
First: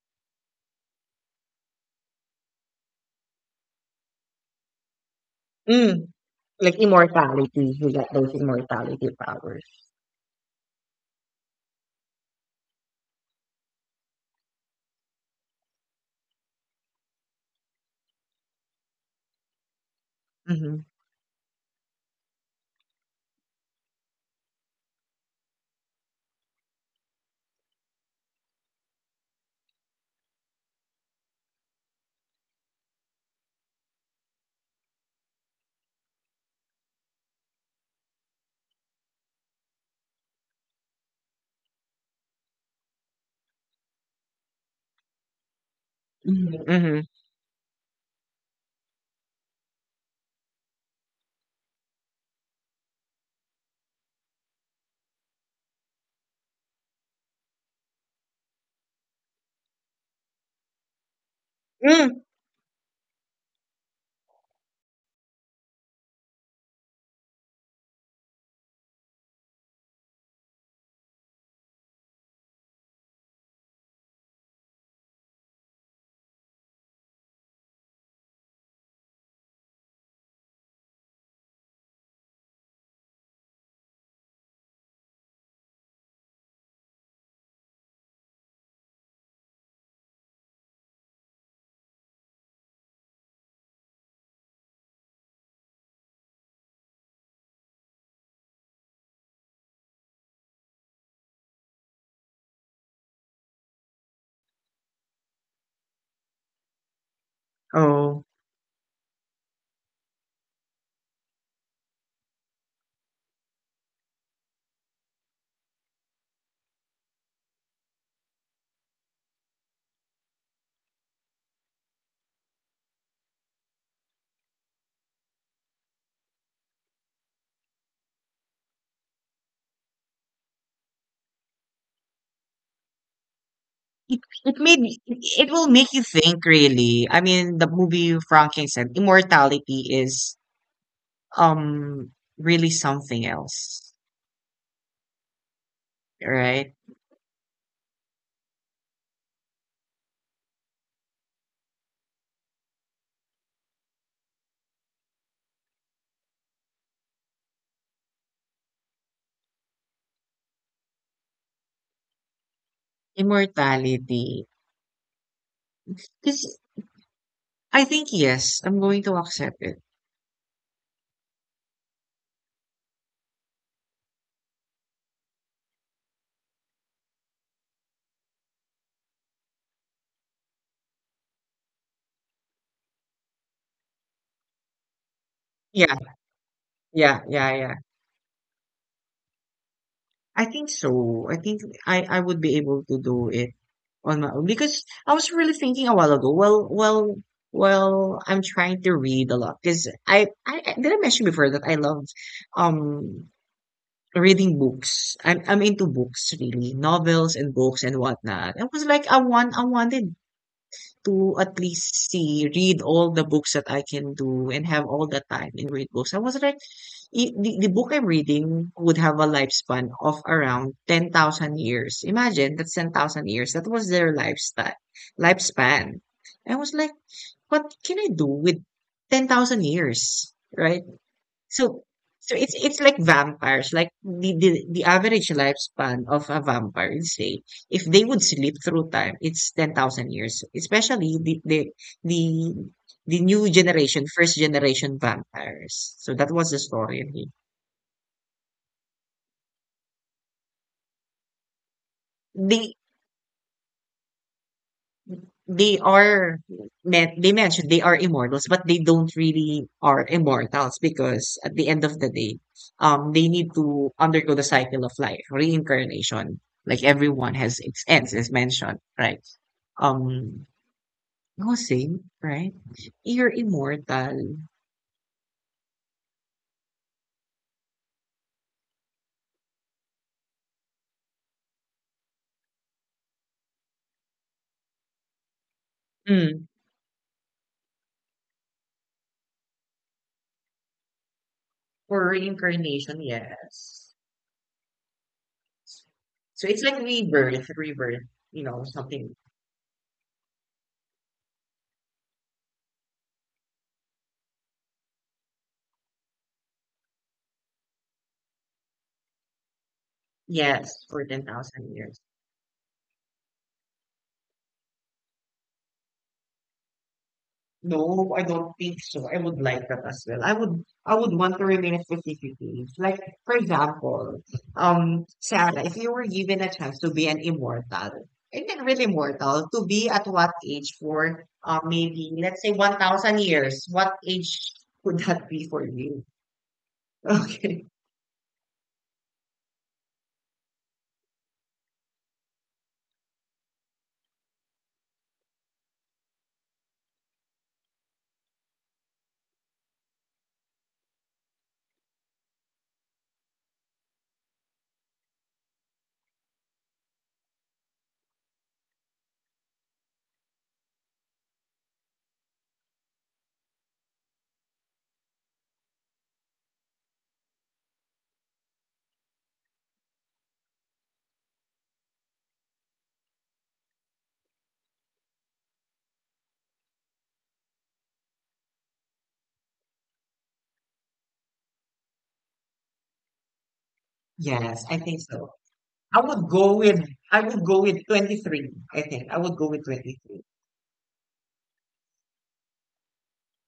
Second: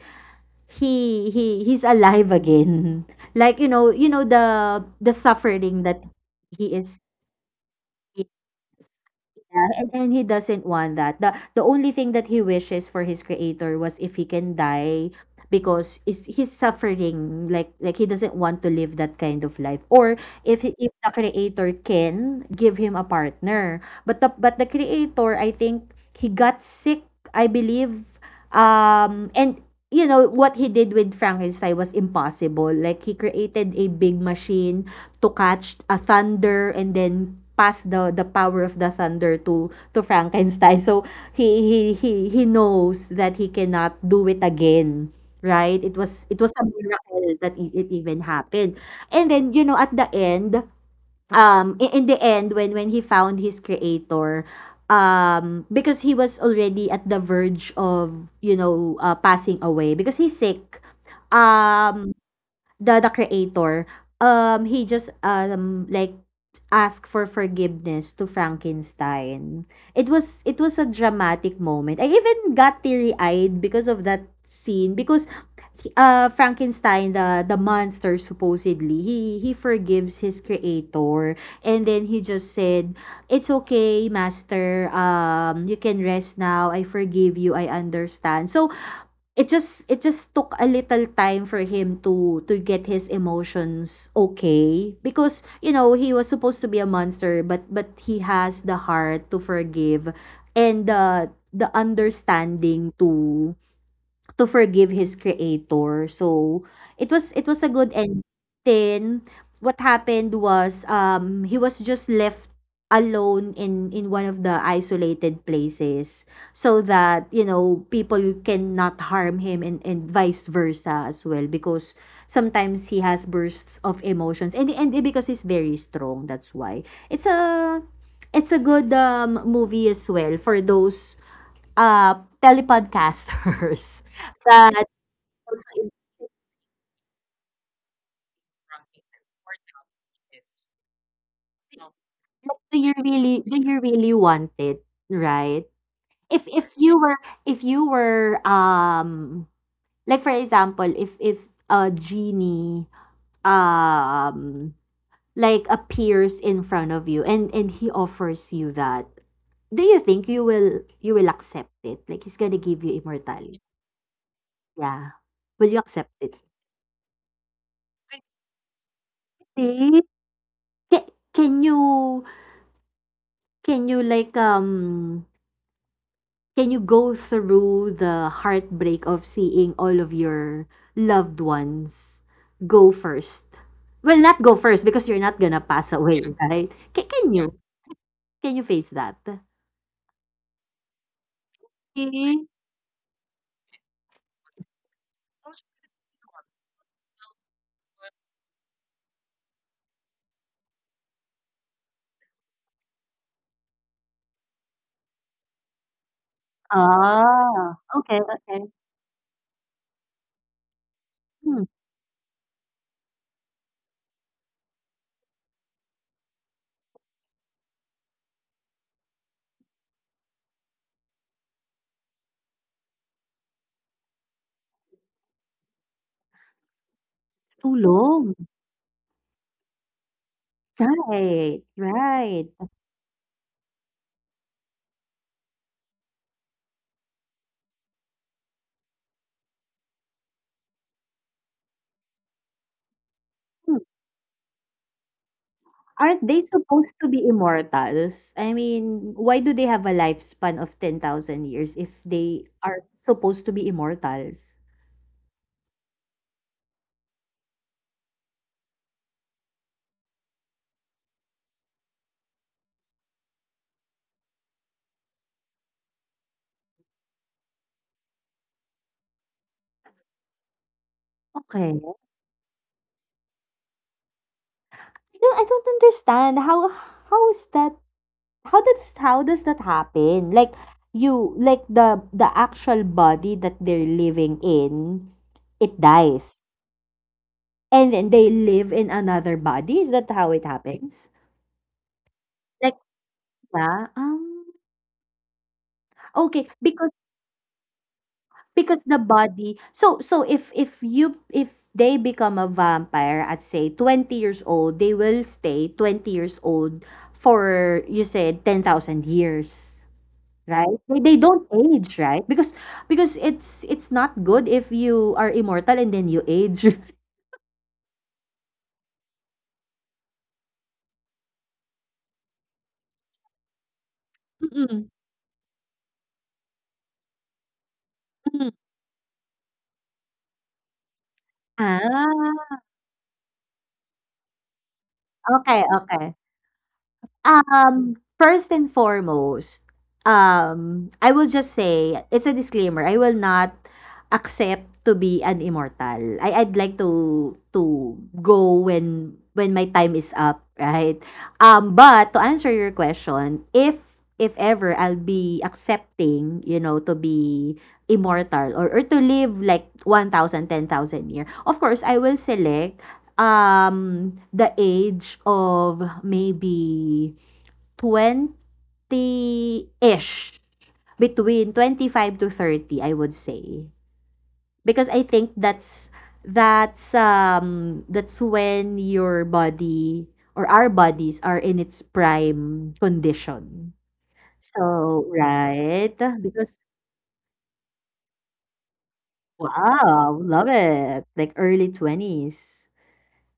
Speaker 2: he's alive again. Like, you know, the suffering that
Speaker 1: Mm.
Speaker 2: he
Speaker 1: Like
Speaker 2: is.
Speaker 1: immortality. You get those immortality powers.
Speaker 2: Yeah, and he doesn't want that. The only thing that he wishes for his creator was if he can die, because is he's suffering, like, he doesn't want to live that kind of life, or
Speaker 1: Mm-hmm.
Speaker 2: if the creator can give him a partner. But the creator, I think, he got sick, I believe. And, you know, what he did with Frankenstein was impossible. Like, he created a big machine to catch a thunder, and then pass the power of the thunder to Frankenstein. So he knows that he cannot do it again, right? It was
Speaker 1: Mhm.
Speaker 2: a
Speaker 1: Mm-hmm.
Speaker 2: miracle that it even happened. And then, you know, at the end, in the end, when he found his creator, because he was already at the verge of, you know, passing away because he's sick.
Speaker 1: Mm.
Speaker 2: um the creator, he just, asked for forgiveness to Frankenstein. It was a dramatic moment. I even got teary-eyed because of that scene, because Frankenstein, the monster, supposedly, he forgives his creator, and then he just said, "It's okay, master. You can rest now. I forgive you. I understand." So it just took a little time for him to get his emotions okay, because, you know, he was supposed to be a monster, but he has the heart to forgive, and the understanding to forgive his creator. So, it was a good
Speaker 1: Oh,
Speaker 2: end. Then what happened was, he was just left alone in one of the isolated places, so that, you know, people cannot harm him, and vice versa as well, because sometimes he has bursts of emotions, and because he's very strong, that's why. It's a it's a good movie as well for those, uh, telepodcasters,
Speaker 1: It, it made
Speaker 2: that,
Speaker 1: me- it will make you think really. I mean, the movie Frankenstein immortality is um
Speaker 2: like,
Speaker 1: really
Speaker 2: do you
Speaker 1: something
Speaker 2: really do you
Speaker 1: else,
Speaker 2: really want it, right? If
Speaker 1: right?
Speaker 2: if you were, if you were um like, for example, if, a genie, um like, appears in front of you, and he offers you that, do you think you will accept it? Like, he's gonna give you immortality.
Speaker 1: Immortality.
Speaker 2: Yeah. Will you accept it?
Speaker 1: Because I think yes, I'm going to accept it.
Speaker 2: See? Ca- Can you Can you, like, can you go through the heartbreak of seeing all of your loved ones go first? Well, not go first, because you're not gonna
Speaker 1: Yeah,
Speaker 2: pass away. Yeah, right? Can,
Speaker 1: yeah,
Speaker 2: can
Speaker 1: yeah,
Speaker 2: Yeah. you
Speaker 1: yeah.
Speaker 2: can you face that?
Speaker 1: I think so. I think I would
Speaker 2: Mhm.
Speaker 1: be able to do it on my own because I was really thinking a while ago. Well, I'm trying to read a lot because did I mention before that I love um reading books. I'm into books really, novels and
Speaker 2: Ah,
Speaker 1: books and
Speaker 2: okay,
Speaker 1: whatnot. I
Speaker 2: okay.
Speaker 1: was like I want I wanted to at
Speaker 2: Hmm,
Speaker 1: least see read all the books that I can do and have all the time and read books. I was like the book I'm reading would have a lifespan of around 10,000 years. Imagine that's 10,000 years. That was their lifespan. I was like,
Speaker 2: it's
Speaker 1: what
Speaker 2: too
Speaker 1: can I do
Speaker 2: long.
Speaker 1: with 10,000 years? Right?
Speaker 2: Right,
Speaker 1: So, so
Speaker 2: right.
Speaker 1: it's like vampires. Like the average lifespan of a vampire, let's say, if they would sleep through time, it's 10,000 years. Especially the, the new
Speaker 2: Hmm.
Speaker 1: generation, first generation vampires. So that
Speaker 2: Aren't
Speaker 1: was
Speaker 2: they
Speaker 1: the
Speaker 2: supposed
Speaker 1: story.
Speaker 2: to be immortals? I mean, why do they have a lifespan of 10,000 years if they
Speaker 1: They
Speaker 2: are supposed to be immortals?
Speaker 1: they are they mentioned they are immortals, but they don't really are immortals because at the end of the day, they need to undergo the cycle of life, reincarnation. Like everyone has its ends, as mentioned, right? Um, I was
Speaker 2: Okay.
Speaker 1: saying, right? You're immortal.
Speaker 2: I don't understand how is that how does that happen? Like, the actual body that they're living in, it
Speaker 1: Mm.
Speaker 2: dies. And then they live in another body. Is that how it happens?
Speaker 1: For
Speaker 2: Like,
Speaker 1: reincarnation, yes.
Speaker 2: yeah.
Speaker 1: So
Speaker 2: Okay,
Speaker 1: it's like rebirth,
Speaker 2: because the
Speaker 1: something.
Speaker 2: body so so if you if they become a vampire at, say, 20 years old, they will stay 20 years old for, you said, 10,000 years.
Speaker 1: Yes,
Speaker 2: Right?
Speaker 1: for
Speaker 2: They don't
Speaker 1: 10,000 years.
Speaker 2: age, right? Because it's not good if you are immortal and then you age.
Speaker 1: No, I don't think so. I would like that as well. I would want to remain a specific age. Like for example,
Speaker 2: Mm-mm.
Speaker 1: Sarah, if you were given a chance to be an immortal, and
Speaker 2: Mm.
Speaker 1: not really immortal, to be at what age for maybe let's say
Speaker 2: Ah,
Speaker 1: 1,000 years, what age would that be for
Speaker 2: okay,
Speaker 1: you?
Speaker 2: okay.
Speaker 1: Okay.
Speaker 2: First and foremost, I will just say, it's a disclaimer, I will not accept to be an immortal. I'd like to go when my time is up, right? But to answer your question, if ever I'll be accepting, you know, to be immortal, or to live like 1,000, 10,000 year, of course, I will select the age of maybe 20 ish, between 25 to 30, I would say. Because I think that's when your body, or our bodies, are in its prime condition.
Speaker 1: Yes, I think
Speaker 2: So,
Speaker 1: so. I
Speaker 2: right?
Speaker 1: would go
Speaker 2: Because,
Speaker 1: with I would go with 23, I think. I would go with 23.
Speaker 2: wow, love it. Like, early twenties.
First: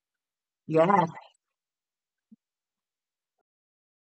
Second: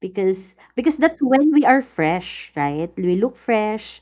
Speaker 2: Because
Speaker 1: Yes.
Speaker 2: that's when we are fresh, right? We look fresh,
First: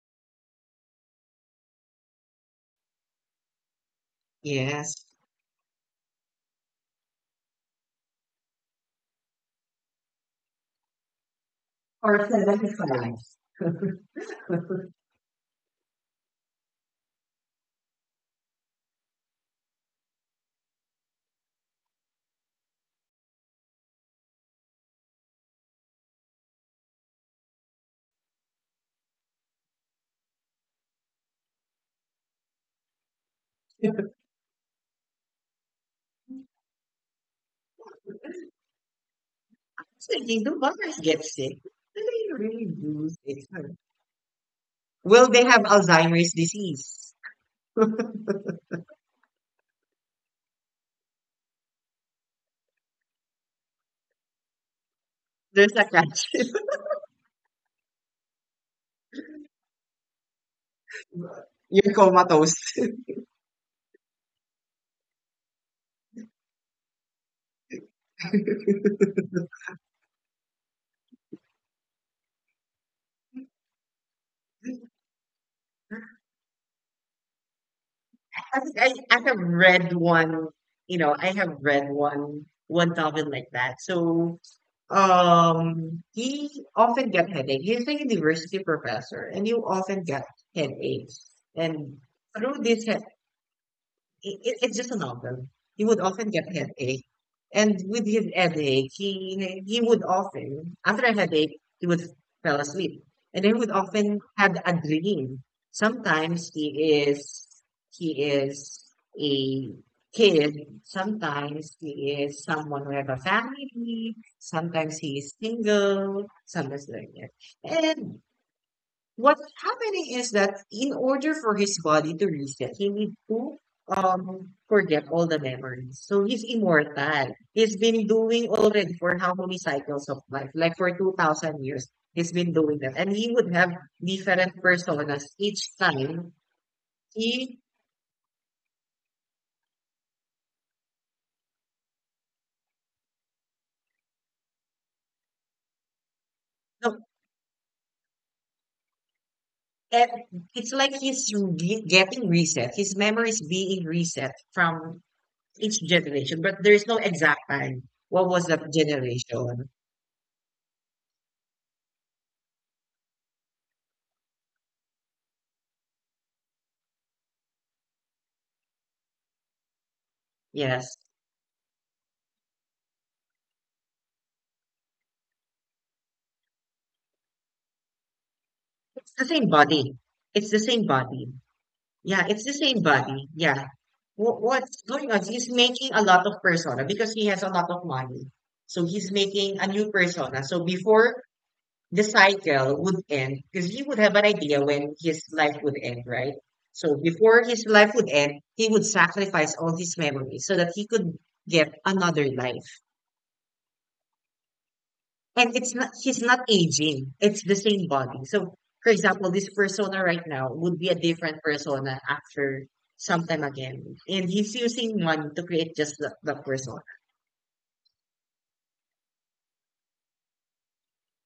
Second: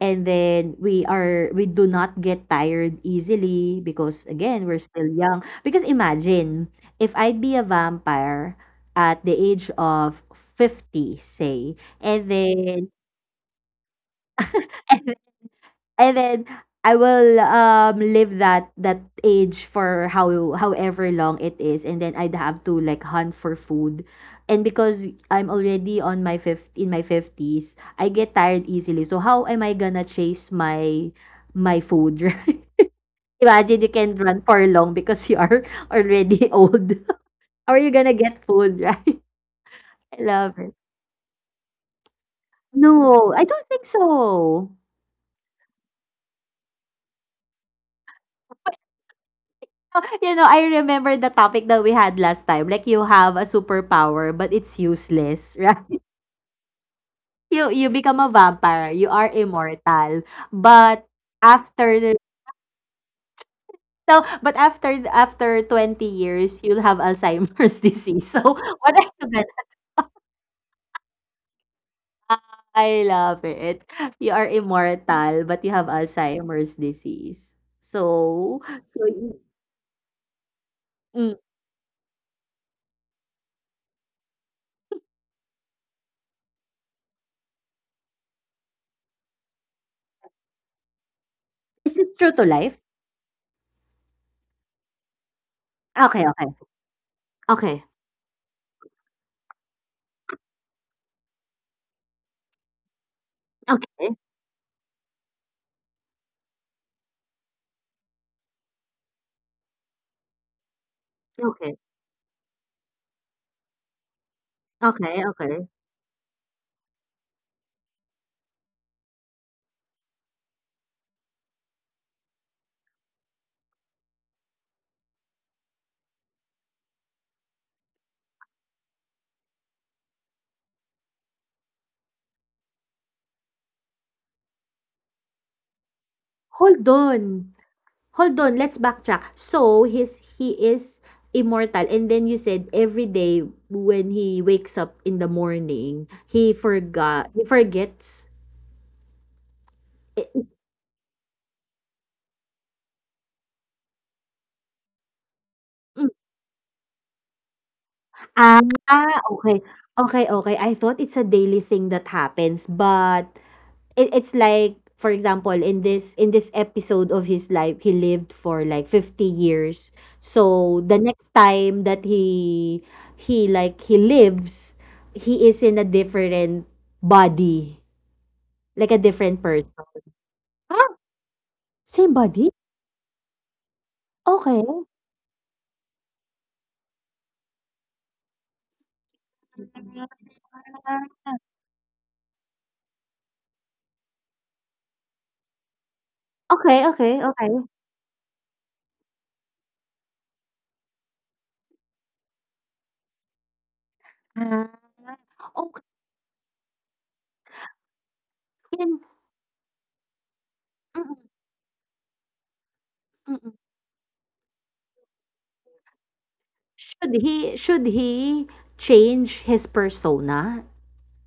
Speaker 2: and then we do not get tired easily, because, again, we're
Speaker 1: Yes.
Speaker 2: still young. Because imagine if I'd be a vampire at the age of 50, say,
Speaker 1: Or
Speaker 2: and then.
Speaker 1: 75.
Speaker 2: And then I will, live that age for, however long it is, and then I'd have to, like, hunt for food. And because I'm already on my fifth in my fifties, I get tired easily. So how am I gonna chase my food, right? Imagine you can't run for long because you are already old. How are you gonna get food, right? I
Speaker 1: Certainly,
Speaker 2: love
Speaker 1: the
Speaker 2: it.
Speaker 1: virus gets sick. Do they really do
Speaker 2: No, I
Speaker 1: sick?
Speaker 2: don't think so.
Speaker 1: Will they have Alzheimer's disease?
Speaker 2: You know, I remember the topic that we had last time. Like, you have a superpower, but it's useless,
Speaker 1: There's a
Speaker 2: right?
Speaker 1: catch.
Speaker 2: You become a vampire. You are immortal, but
Speaker 1: You're
Speaker 2: after the
Speaker 1: comatose.
Speaker 2: so but after after 20 years, you'll have Alzheimer's disease. So what are you gonna? I love it. You are immortal, but you have Alzheimer's disease. So
Speaker 1: I think
Speaker 2: so
Speaker 1: I, I have read one, you know, I
Speaker 2: mm,
Speaker 1: have read one topic like that. So he often get headache. He's a university professor and you often get headaches.
Speaker 2: is
Speaker 1: And
Speaker 2: this true to
Speaker 1: through
Speaker 2: life?
Speaker 1: this it's just a novel. He would
Speaker 2: Okay,
Speaker 1: often get
Speaker 2: okay,
Speaker 1: headache, and
Speaker 2: okay,
Speaker 1: with his headache, he would often after a headache he would fell asleep, and he would
Speaker 2: okay,
Speaker 1: often had a dream. Sometimes he is a kid. Sometimes
Speaker 2: okay,
Speaker 1: he is someone who have a family. Sometimes he
Speaker 2: okay,
Speaker 1: is
Speaker 2: okay.
Speaker 1: single. Sometimes like that, and what's happening is that in order for his body to reset, he needs to forget all the memories. So he's immortal. He's been doing already for how many cycles of life? Like for 2,000 years, he's been doing that, and he would have different personas each time
Speaker 2: Hold on,
Speaker 1: he.
Speaker 2: hold on, let's backtrack. So, his he is immortal, and then you said every day when he wakes up in the morning, he
Speaker 1: No,
Speaker 2: forgot he forgets.
Speaker 1: and
Speaker 2: Eh,
Speaker 1: it's like getting reset. His memory is being reset from each
Speaker 2: mm.
Speaker 1: generation, but there's no exact time. What was
Speaker 2: Ah,
Speaker 1: that
Speaker 2: okay.
Speaker 1: generation?
Speaker 2: Okey, okey. I thought it's a daily thing that happens, but it's like, for example, in this episode of his life, he lived for like 50 years, so
Speaker 1: Yes.
Speaker 2: the next time that he lives, he is in a different body, like a
Speaker 1: It's the
Speaker 2: different
Speaker 1: same
Speaker 2: person.
Speaker 1: body. It's the same
Speaker 2: Ah,
Speaker 1: body.
Speaker 2: same
Speaker 1: Yeah, it's
Speaker 2: body.
Speaker 1: the same body. Yeah.
Speaker 2: Okay,
Speaker 1: What's going on? He's making a lot of persona because he has a lot of money. So he's making a new persona. So before the cycle would end, because he would have an idea when his life would end, right?
Speaker 2: okay,
Speaker 1: So
Speaker 2: okay,
Speaker 1: before
Speaker 2: okay.
Speaker 1: his life would end, he would sacrifice all his memories so that he could get another life.
Speaker 2: Ah,
Speaker 1: And it's
Speaker 2: okay.
Speaker 1: not, he's not aging, it's the same body. So for
Speaker 2: Then,
Speaker 1: example, this persona right now would be a
Speaker 2: mm,
Speaker 1: different persona after some
Speaker 2: mm,
Speaker 1: time
Speaker 2: mm.
Speaker 1: again, and he's using money to create just the persona.
Speaker 2: Should he change his persona,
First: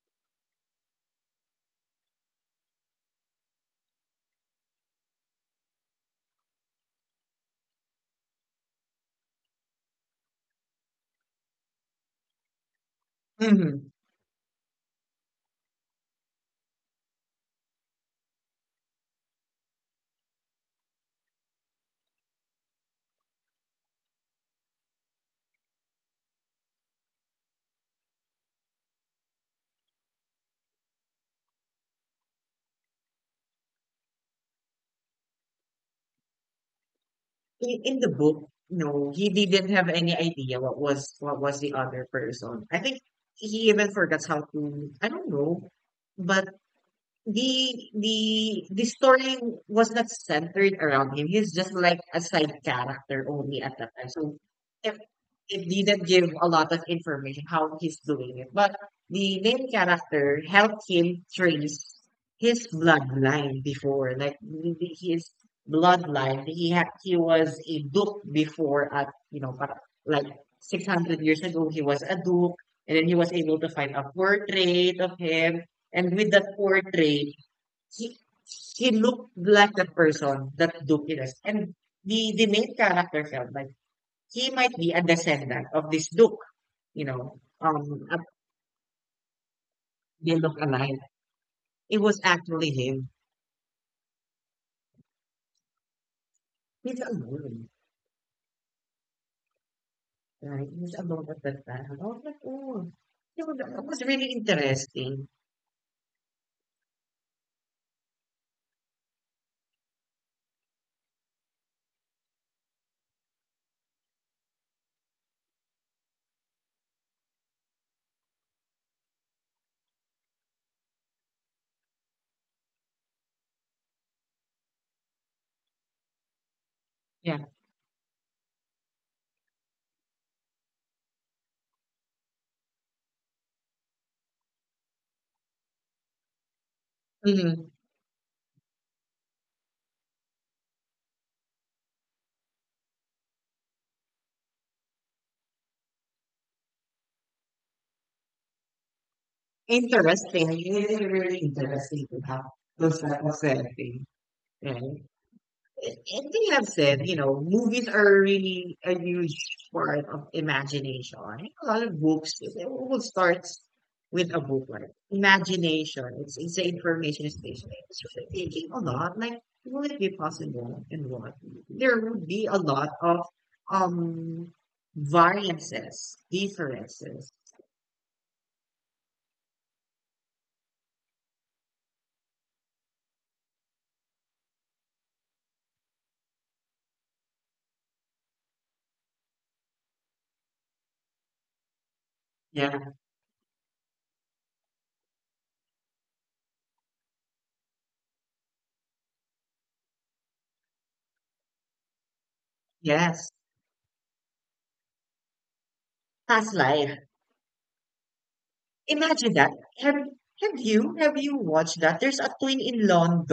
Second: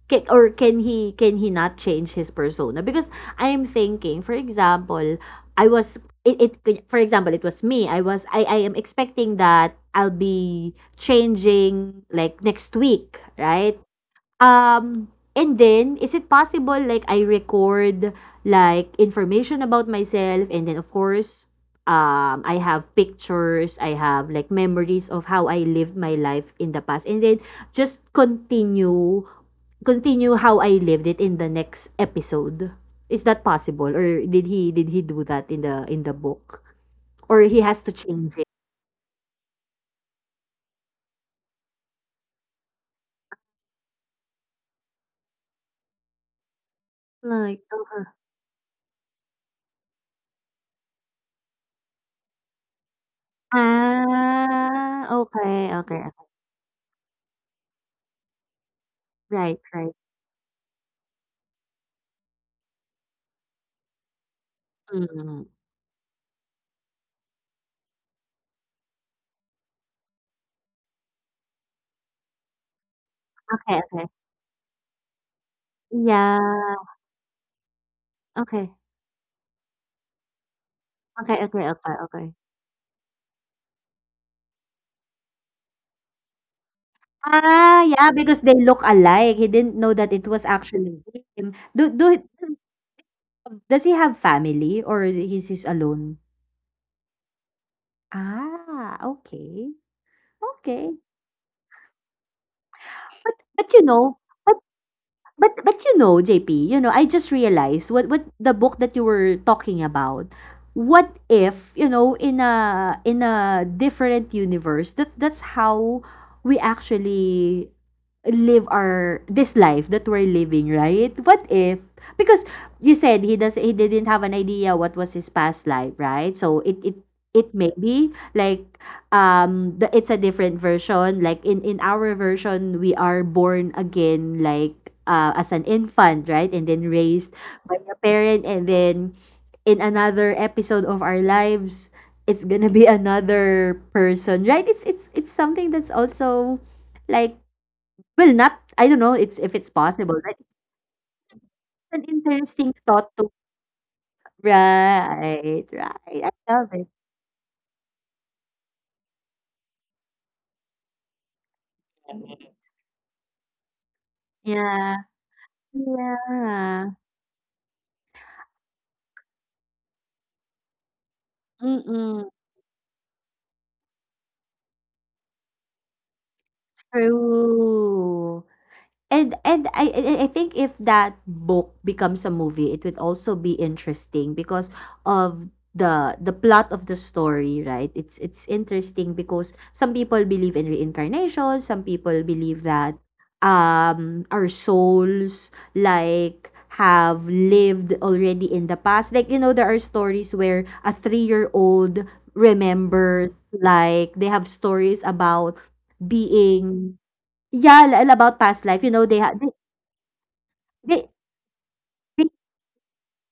Speaker 2: or can he, not change his persona, because I am thinking, for example, I was. It for example It was me. I was. I am expecting that I'll be changing, like, next week, right?
Speaker 1: Hmm.
Speaker 2: Um, and then, is it possible, like, I record, like, information about myself, and then, of course, I have pictures, I have, like, memories of how I lived my life in the past, and then just continue, how I lived it in the next episode. Is that possible, or did he do that in the book, or he
Speaker 1: in,
Speaker 2: has to
Speaker 1: in the
Speaker 2: change it?
Speaker 1: book, no, he didn't have any idea what was the other person. I think he even forgets how to, I don't know. But
Speaker 2: Like,
Speaker 1: the
Speaker 2: uh-huh.
Speaker 1: the the story was not centered around him. He's just like a side character only at that time. So if
Speaker 2: Ah,
Speaker 1: it
Speaker 2: okay, okay.
Speaker 1: didn't
Speaker 2: Okay.
Speaker 1: give a lot of information how he's doing it. But the
Speaker 2: Right,
Speaker 1: main
Speaker 2: right.
Speaker 1: character helped him trace his bloodline before. Like his
Speaker 2: Mm.
Speaker 1: bloodline, he was a duke before at you know like 600 years ago he was a duke, and then he was able to
Speaker 2: Okay,
Speaker 1: find a
Speaker 2: okay.
Speaker 1: portrait of him, and with that
Speaker 2: Yeah,
Speaker 1: portrait, he
Speaker 2: okay.
Speaker 1: he looked like the person that Duke is.
Speaker 2: Okay, okay,
Speaker 1: And
Speaker 2: okay, okay.
Speaker 1: the main character felt like he might be a descendant of this Duke, you know.
Speaker 2: Ah, yeah,
Speaker 1: At
Speaker 2: because they look alike. He didn't know that it
Speaker 1: They
Speaker 2: was
Speaker 1: look alike.
Speaker 2: actually him. Do
Speaker 1: It was
Speaker 2: do
Speaker 1: actually him.
Speaker 2: Does he have family, or he's alone?
Speaker 1: He's alone.
Speaker 2: Ah, okay.
Speaker 1: Right? He's
Speaker 2: Okay.
Speaker 1: alone at that time. I was like, oh.
Speaker 2: But
Speaker 1: It was,
Speaker 2: but you
Speaker 1: it was
Speaker 2: know
Speaker 1: really interesting.
Speaker 2: but you know, JP, you know, I just realized what, the book that you were talking about. What if, you know, in a different universe, that's how we actually live our this life that we're living, right? What if, because, you said, he didn't have an idea what was his past life, right? So
Speaker 1: Yeah.
Speaker 2: it may be like, the it's a different version, like, in our version, we are born again, like, as an infant, right, and then raised
Speaker 1: Mhm.
Speaker 2: by a parent, and then in another episode of our lives, it's gonna be another person, right? It's something that's also, like, well, not, I don't know, it's, if it's possible, right?
Speaker 1: Interesting. It is really interesting
Speaker 2: It's an
Speaker 1: to have
Speaker 2: interesting
Speaker 1: those
Speaker 2: thought
Speaker 1: type
Speaker 2: to.
Speaker 1: of setting. Right?
Speaker 2: Right, right. I
Speaker 1: They have
Speaker 2: love it.
Speaker 1: said, you know, movies are really a huge part of imagination. A lot of books, it will start with a book, like
Speaker 2: Yeah,
Speaker 1: imagination. It's the
Speaker 2: yeah.
Speaker 1: information station. It's really thinking a lot, like, will it be possible and what? There would
Speaker 2: Mm-mm.
Speaker 1: be a lot of um variances, differences.
Speaker 2: True. And I think if that book becomes a movie, it would also be interesting, because of the plot of the story, right? It's interesting because some people believe in reincarnation, some people believe
Speaker 1: Yeah.
Speaker 2: that our souls, like, have lived already in the past. Like, you know, there are stories where a 3-year-old
Speaker 1: Yes.
Speaker 2: remembers, like, they have stories about
Speaker 1: Past
Speaker 2: being.
Speaker 1: life.
Speaker 2: Yeah, li and about past life, you know, they
Speaker 1: Imagine
Speaker 2: have
Speaker 1: that. Have have you
Speaker 2: they
Speaker 1: have you watched that? There's
Speaker 2: they
Speaker 1: a twin in London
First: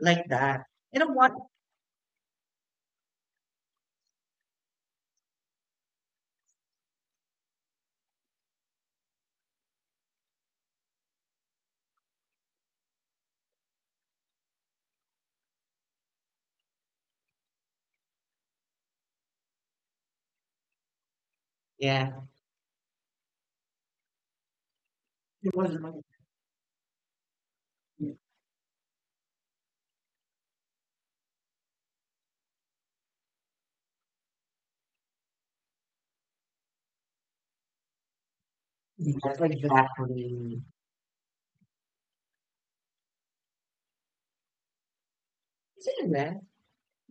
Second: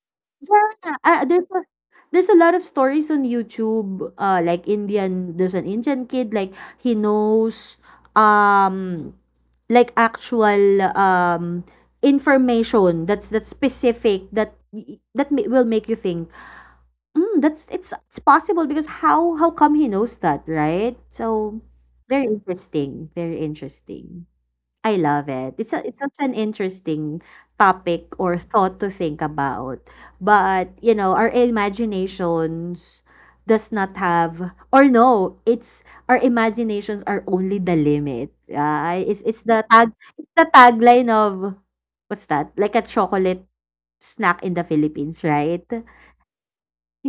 Speaker 1: like that.
Speaker 2: yeah,
Speaker 1: You know
Speaker 2: ah,
Speaker 1: what?
Speaker 2: there's a, there's a lot of stories on YouTube, like, Indian there's an Indian kid, like, he knows, um, like, actual, information that's specific, that y that ma will make you think, "Hmm, that's it's possible, because how come he knows that," right? So,
Speaker 1: Yeah,
Speaker 2: very interesting, very interesting. I love
Speaker 1: it
Speaker 2: it.
Speaker 1: was like,
Speaker 2: It's such an interesting topic
Speaker 1: yes,
Speaker 2: or thought to think about. But, you know, our imaginations does not have, or, no, it's, our imaginations are only the limit. Yeah, it's
Speaker 1: exactly.
Speaker 2: the tag, it's the tagline of, what's that? Like, a chocolate snack in the Philippines, right?
Speaker 1: Isn't that?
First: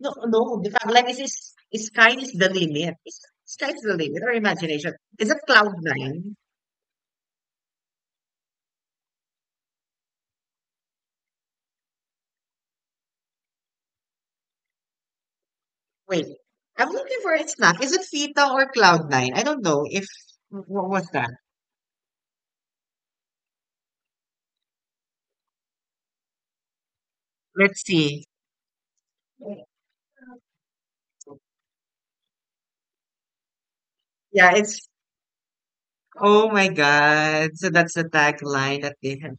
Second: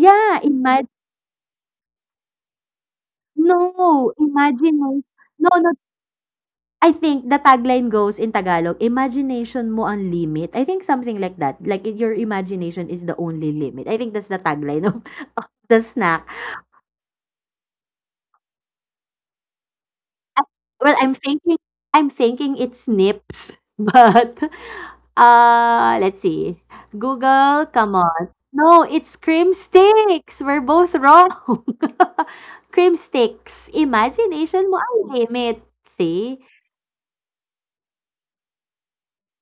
Speaker 1: No, no. The
Speaker 2: imagine.
Speaker 1: fact like is sky is the limit. Is sky is the
Speaker 2: No,
Speaker 1: limit or imagination?
Speaker 2: imagination.
Speaker 1: Is it
Speaker 2: No, no.
Speaker 1: cloud nine?
Speaker 2: I think the tagline goes in Tagalog, "Imagination mo ang limit." I think something like that. Like, your imagination is the only limit. I think that's the tagline of of the
Speaker 1: Wait,
Speaker 2: snack.
Speaker 1: I'm looking for a snack. Is it Fita or cloud nine? I don't know if
Speaker 2: Ah,
Speaker 1: what
Speaker 2: well,
Speaker 1: was
Speaker 2: I'm
Speaker 1: that.
Speaker 2: thinking, it's nips, but, let's see. Google,
Speaker 1: Let's
Speaker 2: come
Speaker 1: see.
Speaker 2: on. No, it's cream sticks. We're both wrong. Cream sticks.
Speaker 1: Yeah,
Speaker 2: Imagination mo
Speaker 1: it's,
Speaker 2: ang limit. See?
Speaker 1: oh my god. So that's the tagline that they have.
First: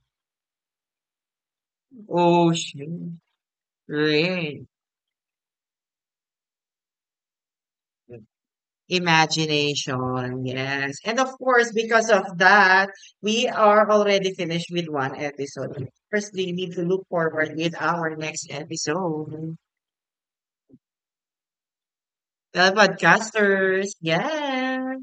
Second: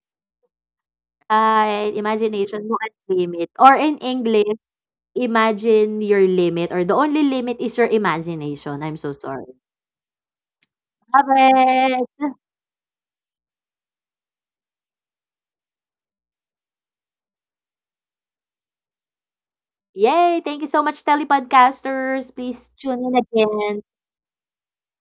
Speaker 2: Ah, imagination mo ang
Speaker 1: Ocean,
Speaker 2: limit, or in English,
Speaker 1: rain,
Speaker 2: imagine your limit, or the only limit is your imagination. I'm so sorry.
Speaker 1: imagination, yes. And
Speaker 2: Love
Speaker 1: of course, because
Speaker 2: it.
Speaker 1: of that, we are already finished with one episode. First, we need to look forward with our next episode.
Speaker 2: Yay! Thank you so much, Telepodcasters. Please
Speaker 1: The
Speaker 2: tune in again.
Speaker 1: podcasters, yes.